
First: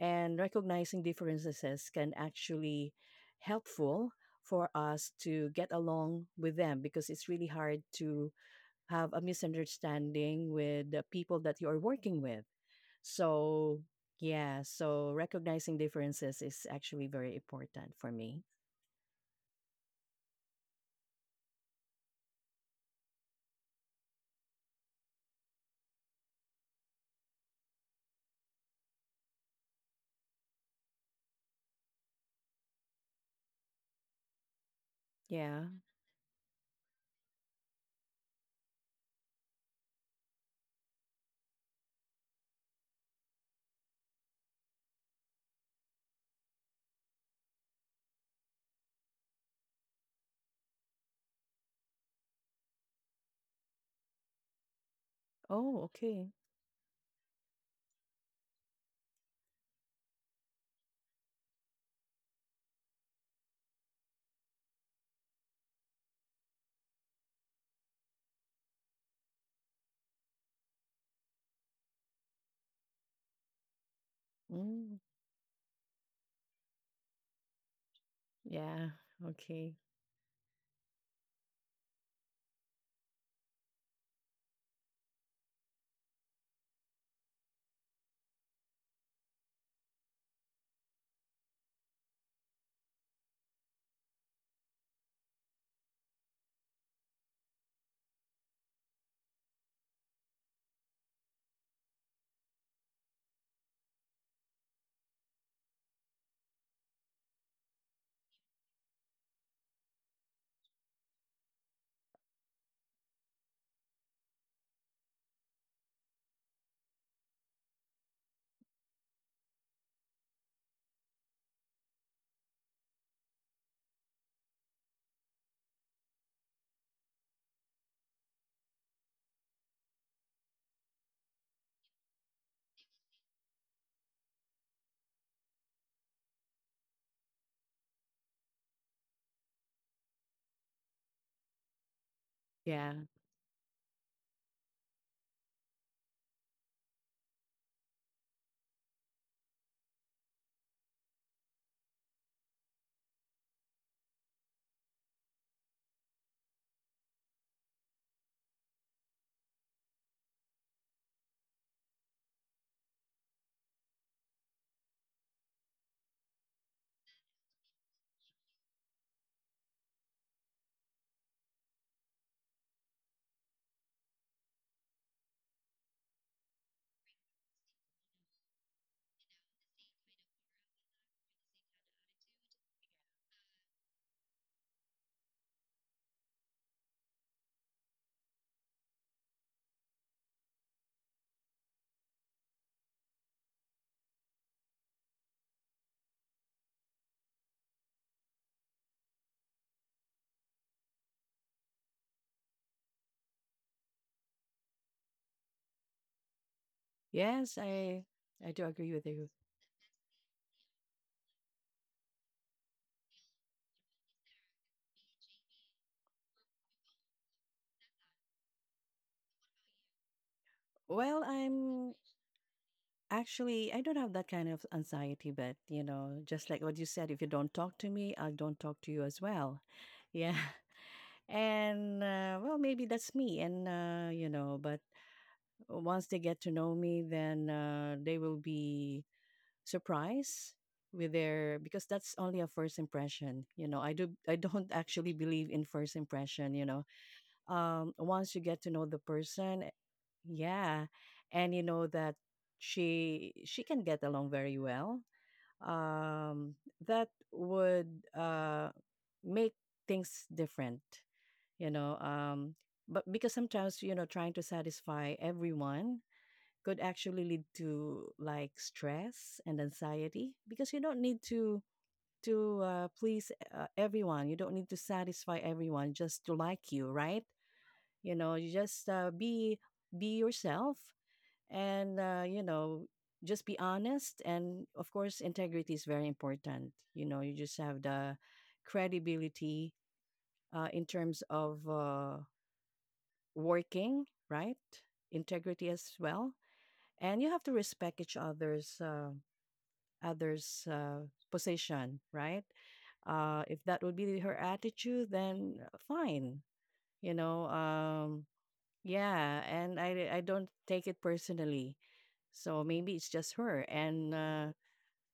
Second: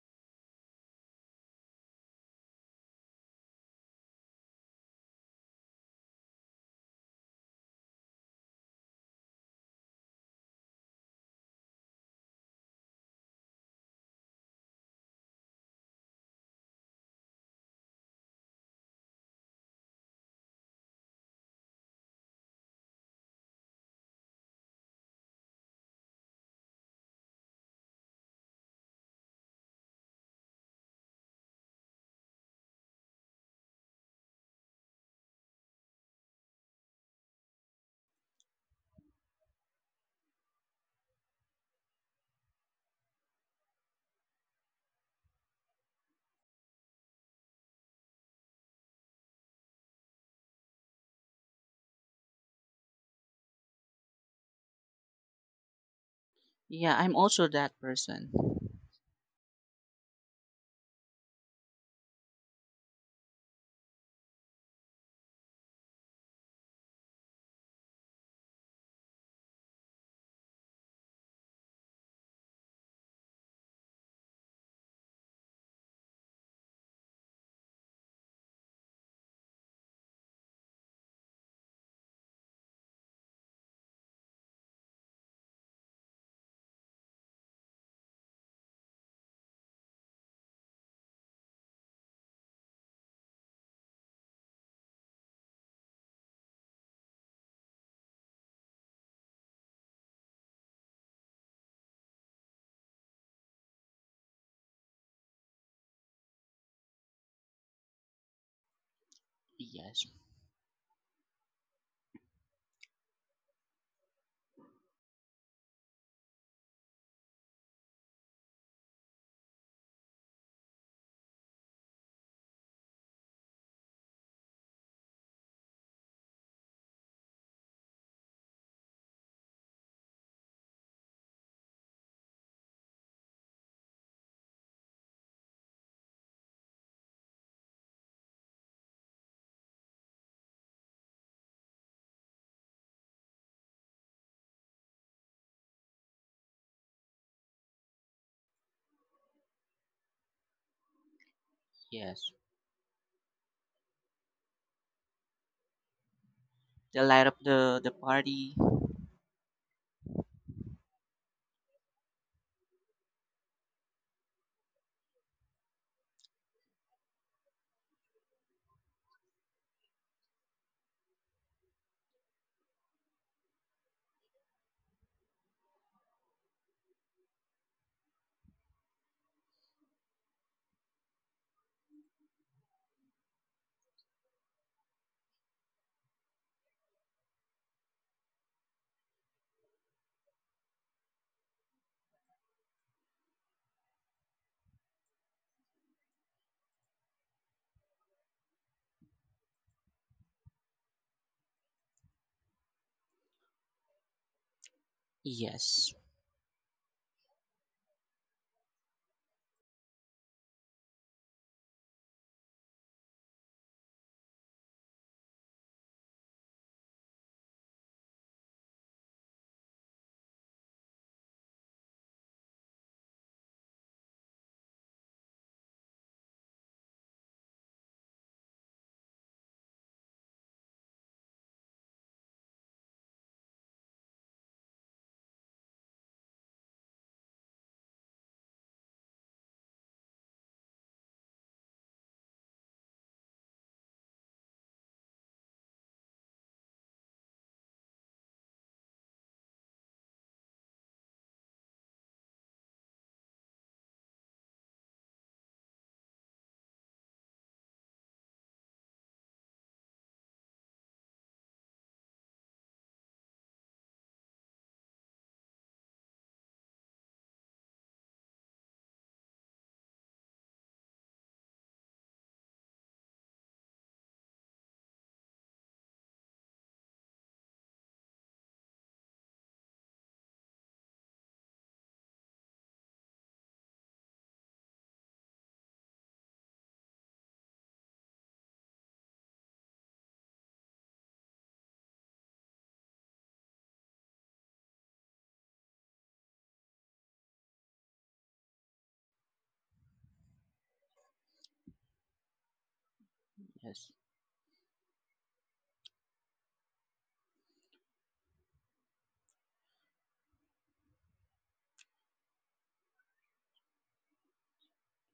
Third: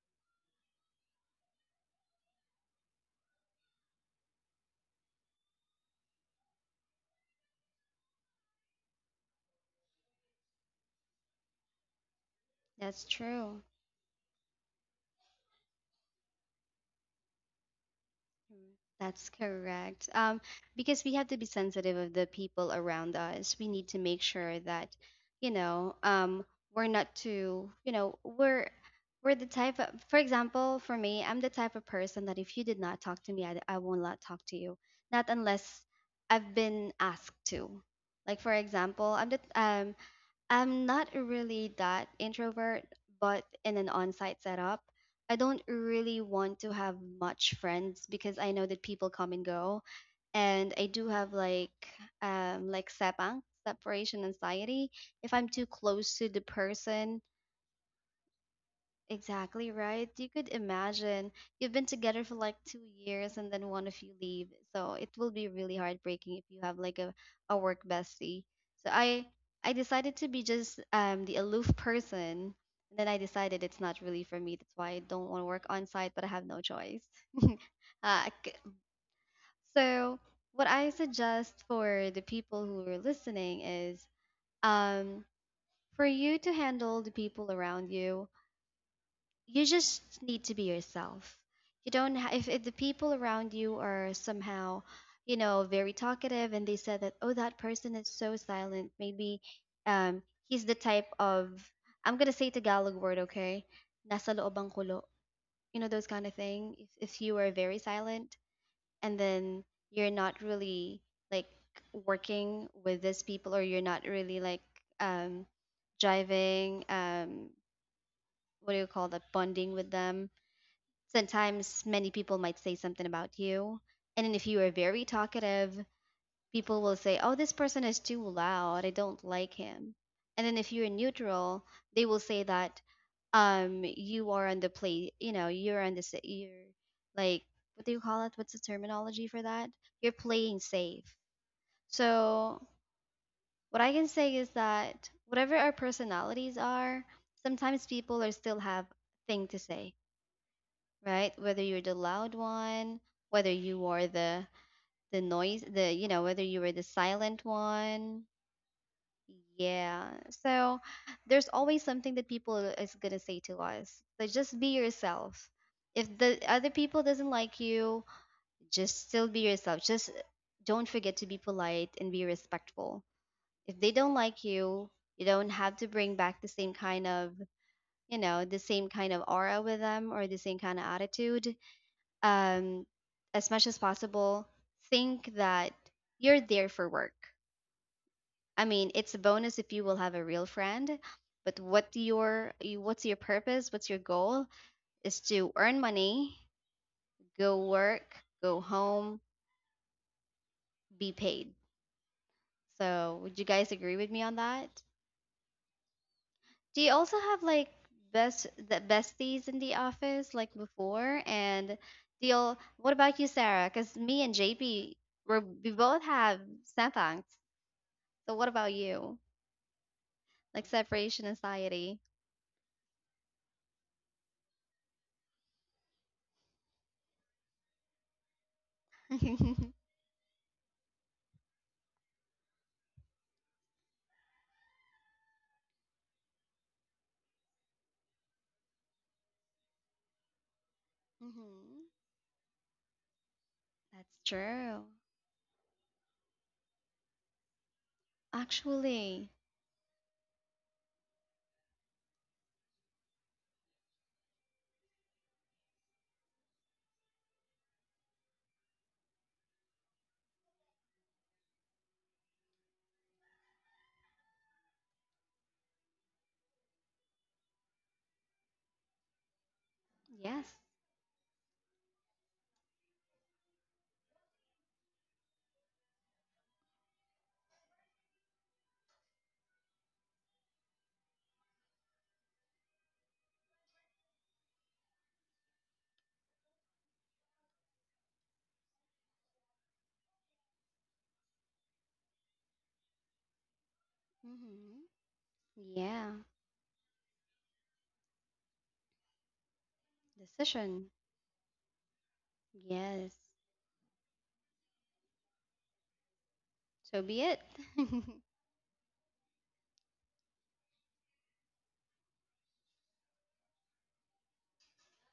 S2: and recognizing differences can actually helpful for us to get along with them because it's really hard to have a misunderstanding with the people that you are working with.
S1: That's true.
S2: So, yeah, so recognizing differences is actually very important for me.
S1: Correct. That's correct. Um, because we have to be sensitive of the people around us. We need to make sure that, you know, um, we're not too, you know, we're we're the type of, for example, for me, I'm the type of person that if you did not talk to me, I, I will not talk to you. Not
S2: Yeah.
S1: unless I've been asked to. Like for example, I'm the um I'm not really that introvert, but in an on site setup, I don't really want to have much friends because I know that people come and go. And I do have like um like sepang, separation anxiety. If I'm too
S2: Oh,
S1: close to
S2: okay.
S1: the
S3: Yeah, I'm
S1: person,
S3: also that person.
S1: exactly right. You could imagine you've been together for like two years and then one of you leave. So it will be really heartbreaking if you have like a, a work bestie. So I I decided to be just um the aloof person. And then I decided it's not really for me. That's why
S2: Mm,
S1: I don't want to work on site, but I have no choice. Uh, c-
S2: yeah. Okay.
S1: so what I suggest for the people who are listening is um for you to handle the people around you, you just need to be yourself. You don't ha- if, if the people around you are somehow, you know, very talkative and they said that oh that person is so silent, maybe um he's the type of I'm going to say Tagalog word, okay? Nasa loob ang kulo. You know those kind of thing. If if you are very silent and then
S3: Yes,
S1: you're not really like working with these people or you're not really like um driving um what do you call that, bonding with them. Sometimes many people might say something about you. And then if you are very talkative, people will say, "Oh, this person is too loud. I don't like him." And then if you're neutral, they will say that um you are on the play, you know, you're on the sa- you're like what do you call it? What's the terminology for that? You're playing safe. So
S2: Yeah.
S1: what I can say is that whatever our personalities are, sometimes people are still have thing to say, right? Whether you're the
S3: yes.
S1: loud one, whether you are the the noise, the you know, whether you were the
S3: The light up
S1: silent
S3: the the
S1: one.
S3: party.
S1: Yeah. So there's always something that people is gonna say to us. So just be yourself. If the other people doesn't like you, just still be yourself. Just don't forget to be polite and be respectful. If they don't like you, you don't have to bring back the same kind of, you know, the same kind of aura with them or the same kind of attitude, um, as much as possible, think that you're there for work. I mean, it's a bonus if you will have a real friend, but what your you- what's your purpose? What's your goal? Is to earn money, go work, go home, be paid. So, would you guys agree with me on that?
S3: Yes,
S1: Do you also have
S2: Yes,
S1: like
S2: I
S1: best
S2: I do
S1: the
S2: agree with you.
S1: besties in the office like before? And deal, what about you, Sarah? Because me and J P, we're, we both have sentangs. So what about you? Like separation
S2: Well,
S1: anxiety.
S2: I'm actually I don't have that kind of anxiety, but you know, just like what you said, if you don't talk to me, I don't talk to you as well.
S1: Hmm.
S2: Yeah. And uh, well, maybe that's me. And uh, you know, but once they get to know me, then uh, they will be surprised with their because that's only a first impression. You know, I
S1: That's
S2: do I don't
S1: true.
S2: actually believe in first impression. You know, um, once you get to know the
S1: Actually,
S2: person, yeah, and you know that she she can get along very well. Um, that would uh, make things different. You know, um, but because sometimes you know trying to satisfy everyone could actually lead to like stress and anxiety
S1: yes.
S2: because you don't need to to uh, please uh, everyone, you don't need to satisfy everyone just to like you, right? You know you just uh, be be yourself and uh, you know just be honest and of course integrity is very important, you know you just have the credibility uh, in terms of uh, working, right?
S1: Hmm.
S2: Integrity as
S1: Yeah.
S2: well, and you have to respect each other's uh, other's
S1: Decision.
S2: uh, position, right?
S1: Yes.
S2: Uh, if that
S3: yes.
S2: would be her attitude, then uh, fine,
S1: So
S2: you
S1: be it.
S2: know. Um, yeah, and I I don't take it personally. So maybe it's just her, and uh,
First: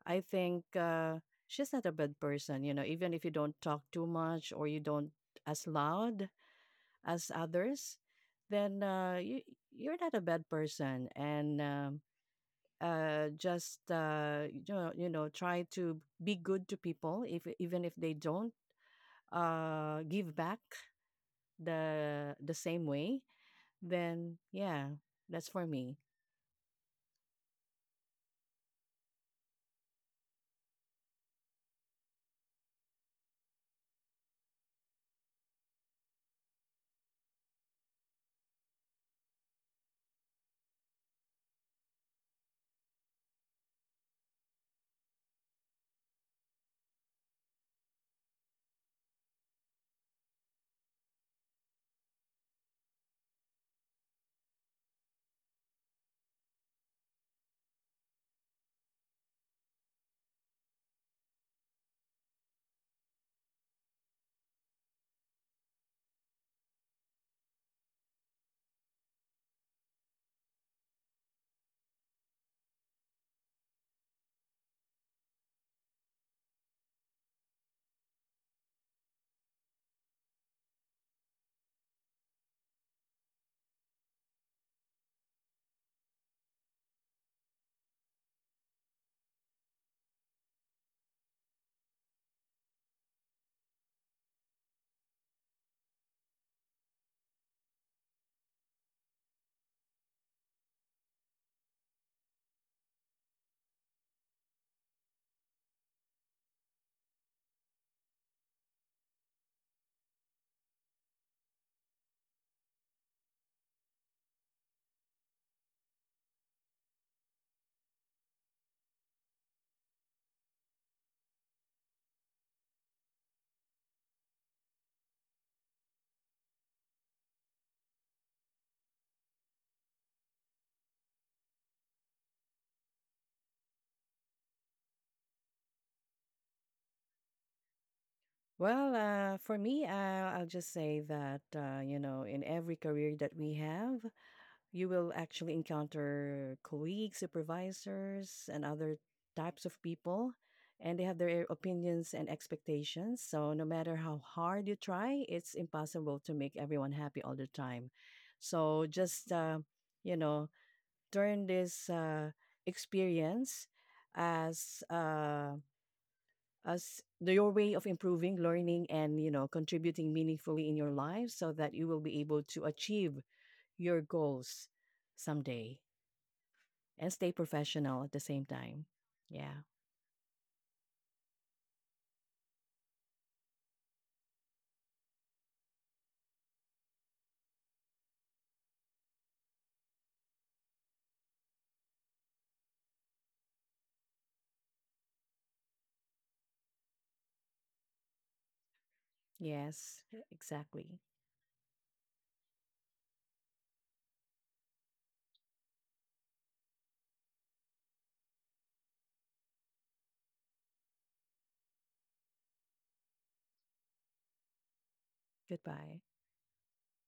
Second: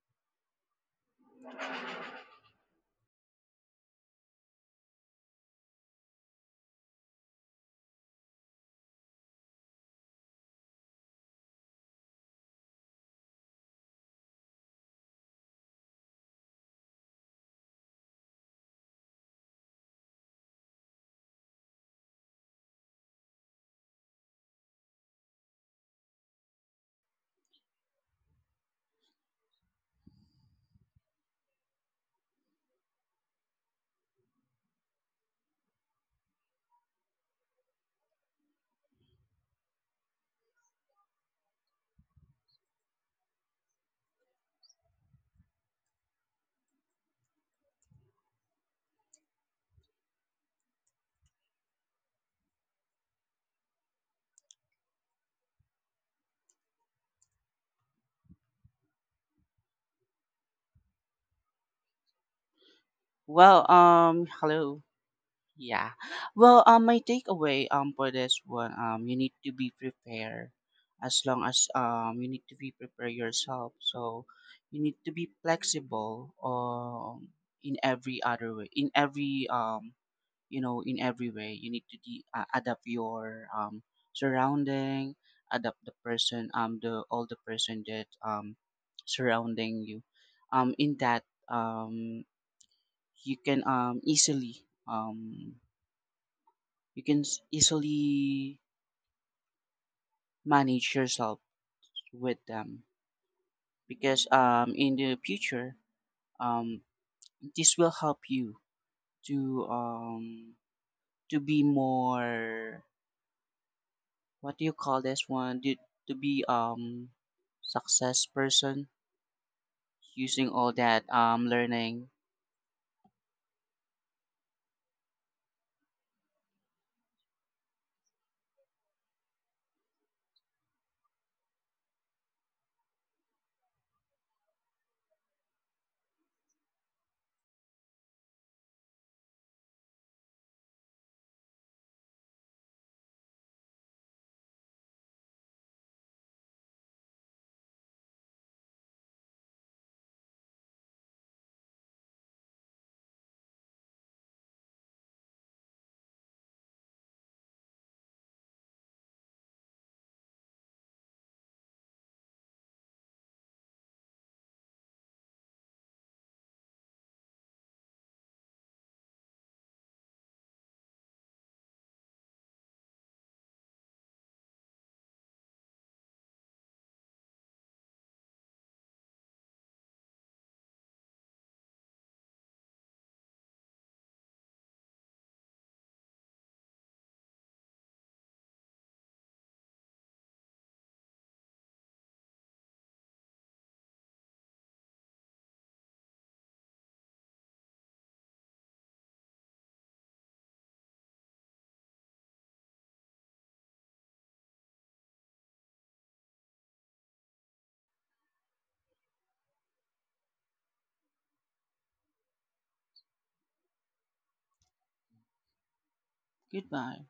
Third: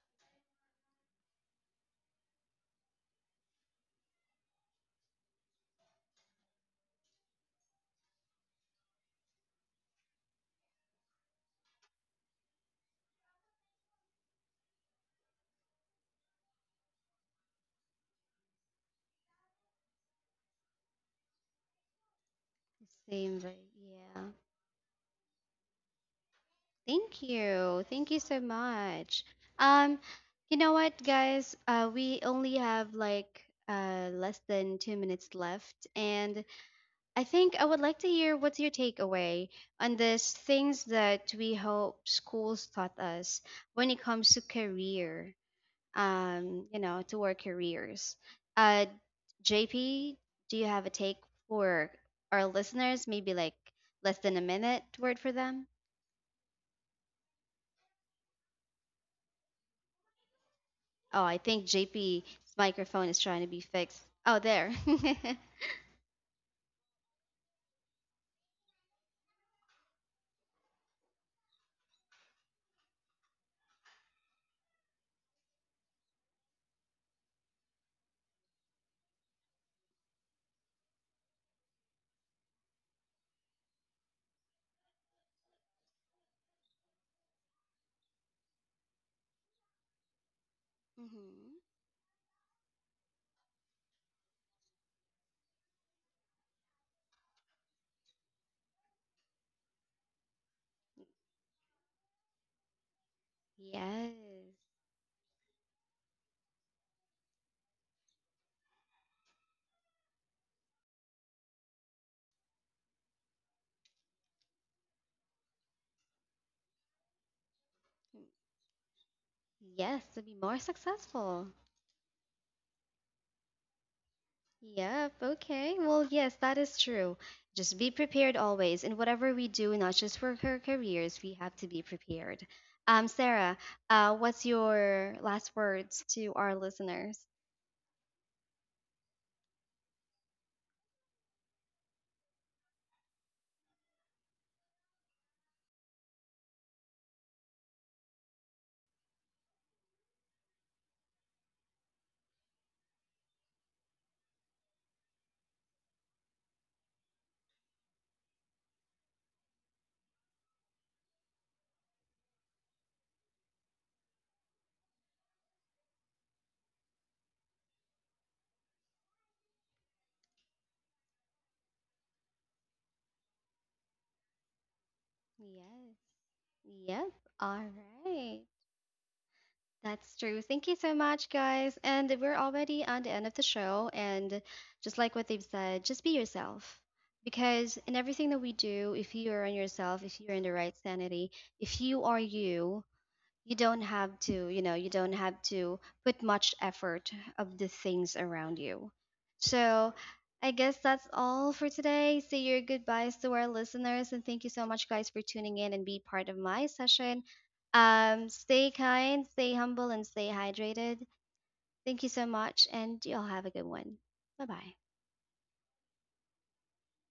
S2: I think uh, she's not a bad person, you know. Even if you don't talk too much or you don't as loud as others, then uh, you you're not a bad person, and um, uh, just uh, you know, you know try to be good to people if even if they don't uh, give back the the same way,
S1: Seems like, yeah.
S2: then yeah, that's for me.
S1: Thank you. Thank you so much. Um, you know what, guys? Uh, we only have like uh less than two minutes left, and I think I would like to hear what's your takeaway on these things that we hope schools taught us when it comes to career, um, you know, to our careers. Uh, J P, do you have a take for our listeners? Maybe like less than a minute word for them? Oh, I think JP's microphone is trying to be
S3: Well,
S1: fixed.
S3: um,
S1: Oh, there.
S3: hello.
S1: Hmm.
S3: Yeah. Well, um, my takeaway um for this one, um you need to be prepared. As long as um you need to be prepare yourself. So you need to be flexible, um in every other way, in every um you know in every way, you need to de- uh, adapt your um surrounding, adapt the person, um the all the person that um surrounding you, um in that um you can um easily, um you can s- easily manage yourself with them,
S1: Yes.
S3: because um, in the future, um, this will help you to, um, to be more, what do you call this one, to, to be um success person,
S1: Yes, to be
S3: using
S1: more
S3: all that um
S1: successful.
S3: learning.
S1: Yep, okay. Well, yes, that is true. Just be prepared always. In whatever we do, not just for our careers, we have to be prepared. Um, Sarah, uh, what's your last words to our listeners?
S2: well uh, for me uh, I'll just say that uh, you know in every career that we have, you will actually encounter colleagues, supervisors, and other types of people, and they have their opinions and expectations. So, no matter how hard you try, it's impossible to make everyone happy all the time. So, just, uh, you know, turn this uh, experience as uh, as the, your way of improving, learning, and you know, contributing meaningfully in your life, so that you will be able to achieve your goals someday
S1: Yes.
S2: and
S1: Yep.
S2: stay
S1: All
S2: professional at the
S1: right.
S2: same time. Yeah.
S1: That's true. Thank you so much, guys. And we're already on the end of the show. And just like what they've said, just be yourself. Because in everything that we do, if you are on yourself, if you're in the right sanity, if you are you, you don't have to you know you don't have to put much effort of the things around you. So
S2: Yes.
S1: I guess
S2: Exactly.
S1: that's all for today. Say your goodbyes to our listeners and thank you so much guys for tuning in and be part of my session. Um stay kind, stay humble, and stay hydrated. Thank you so much and y'all have a good one. Bye bye.
S2: Goodbye.
S3: Goodbye.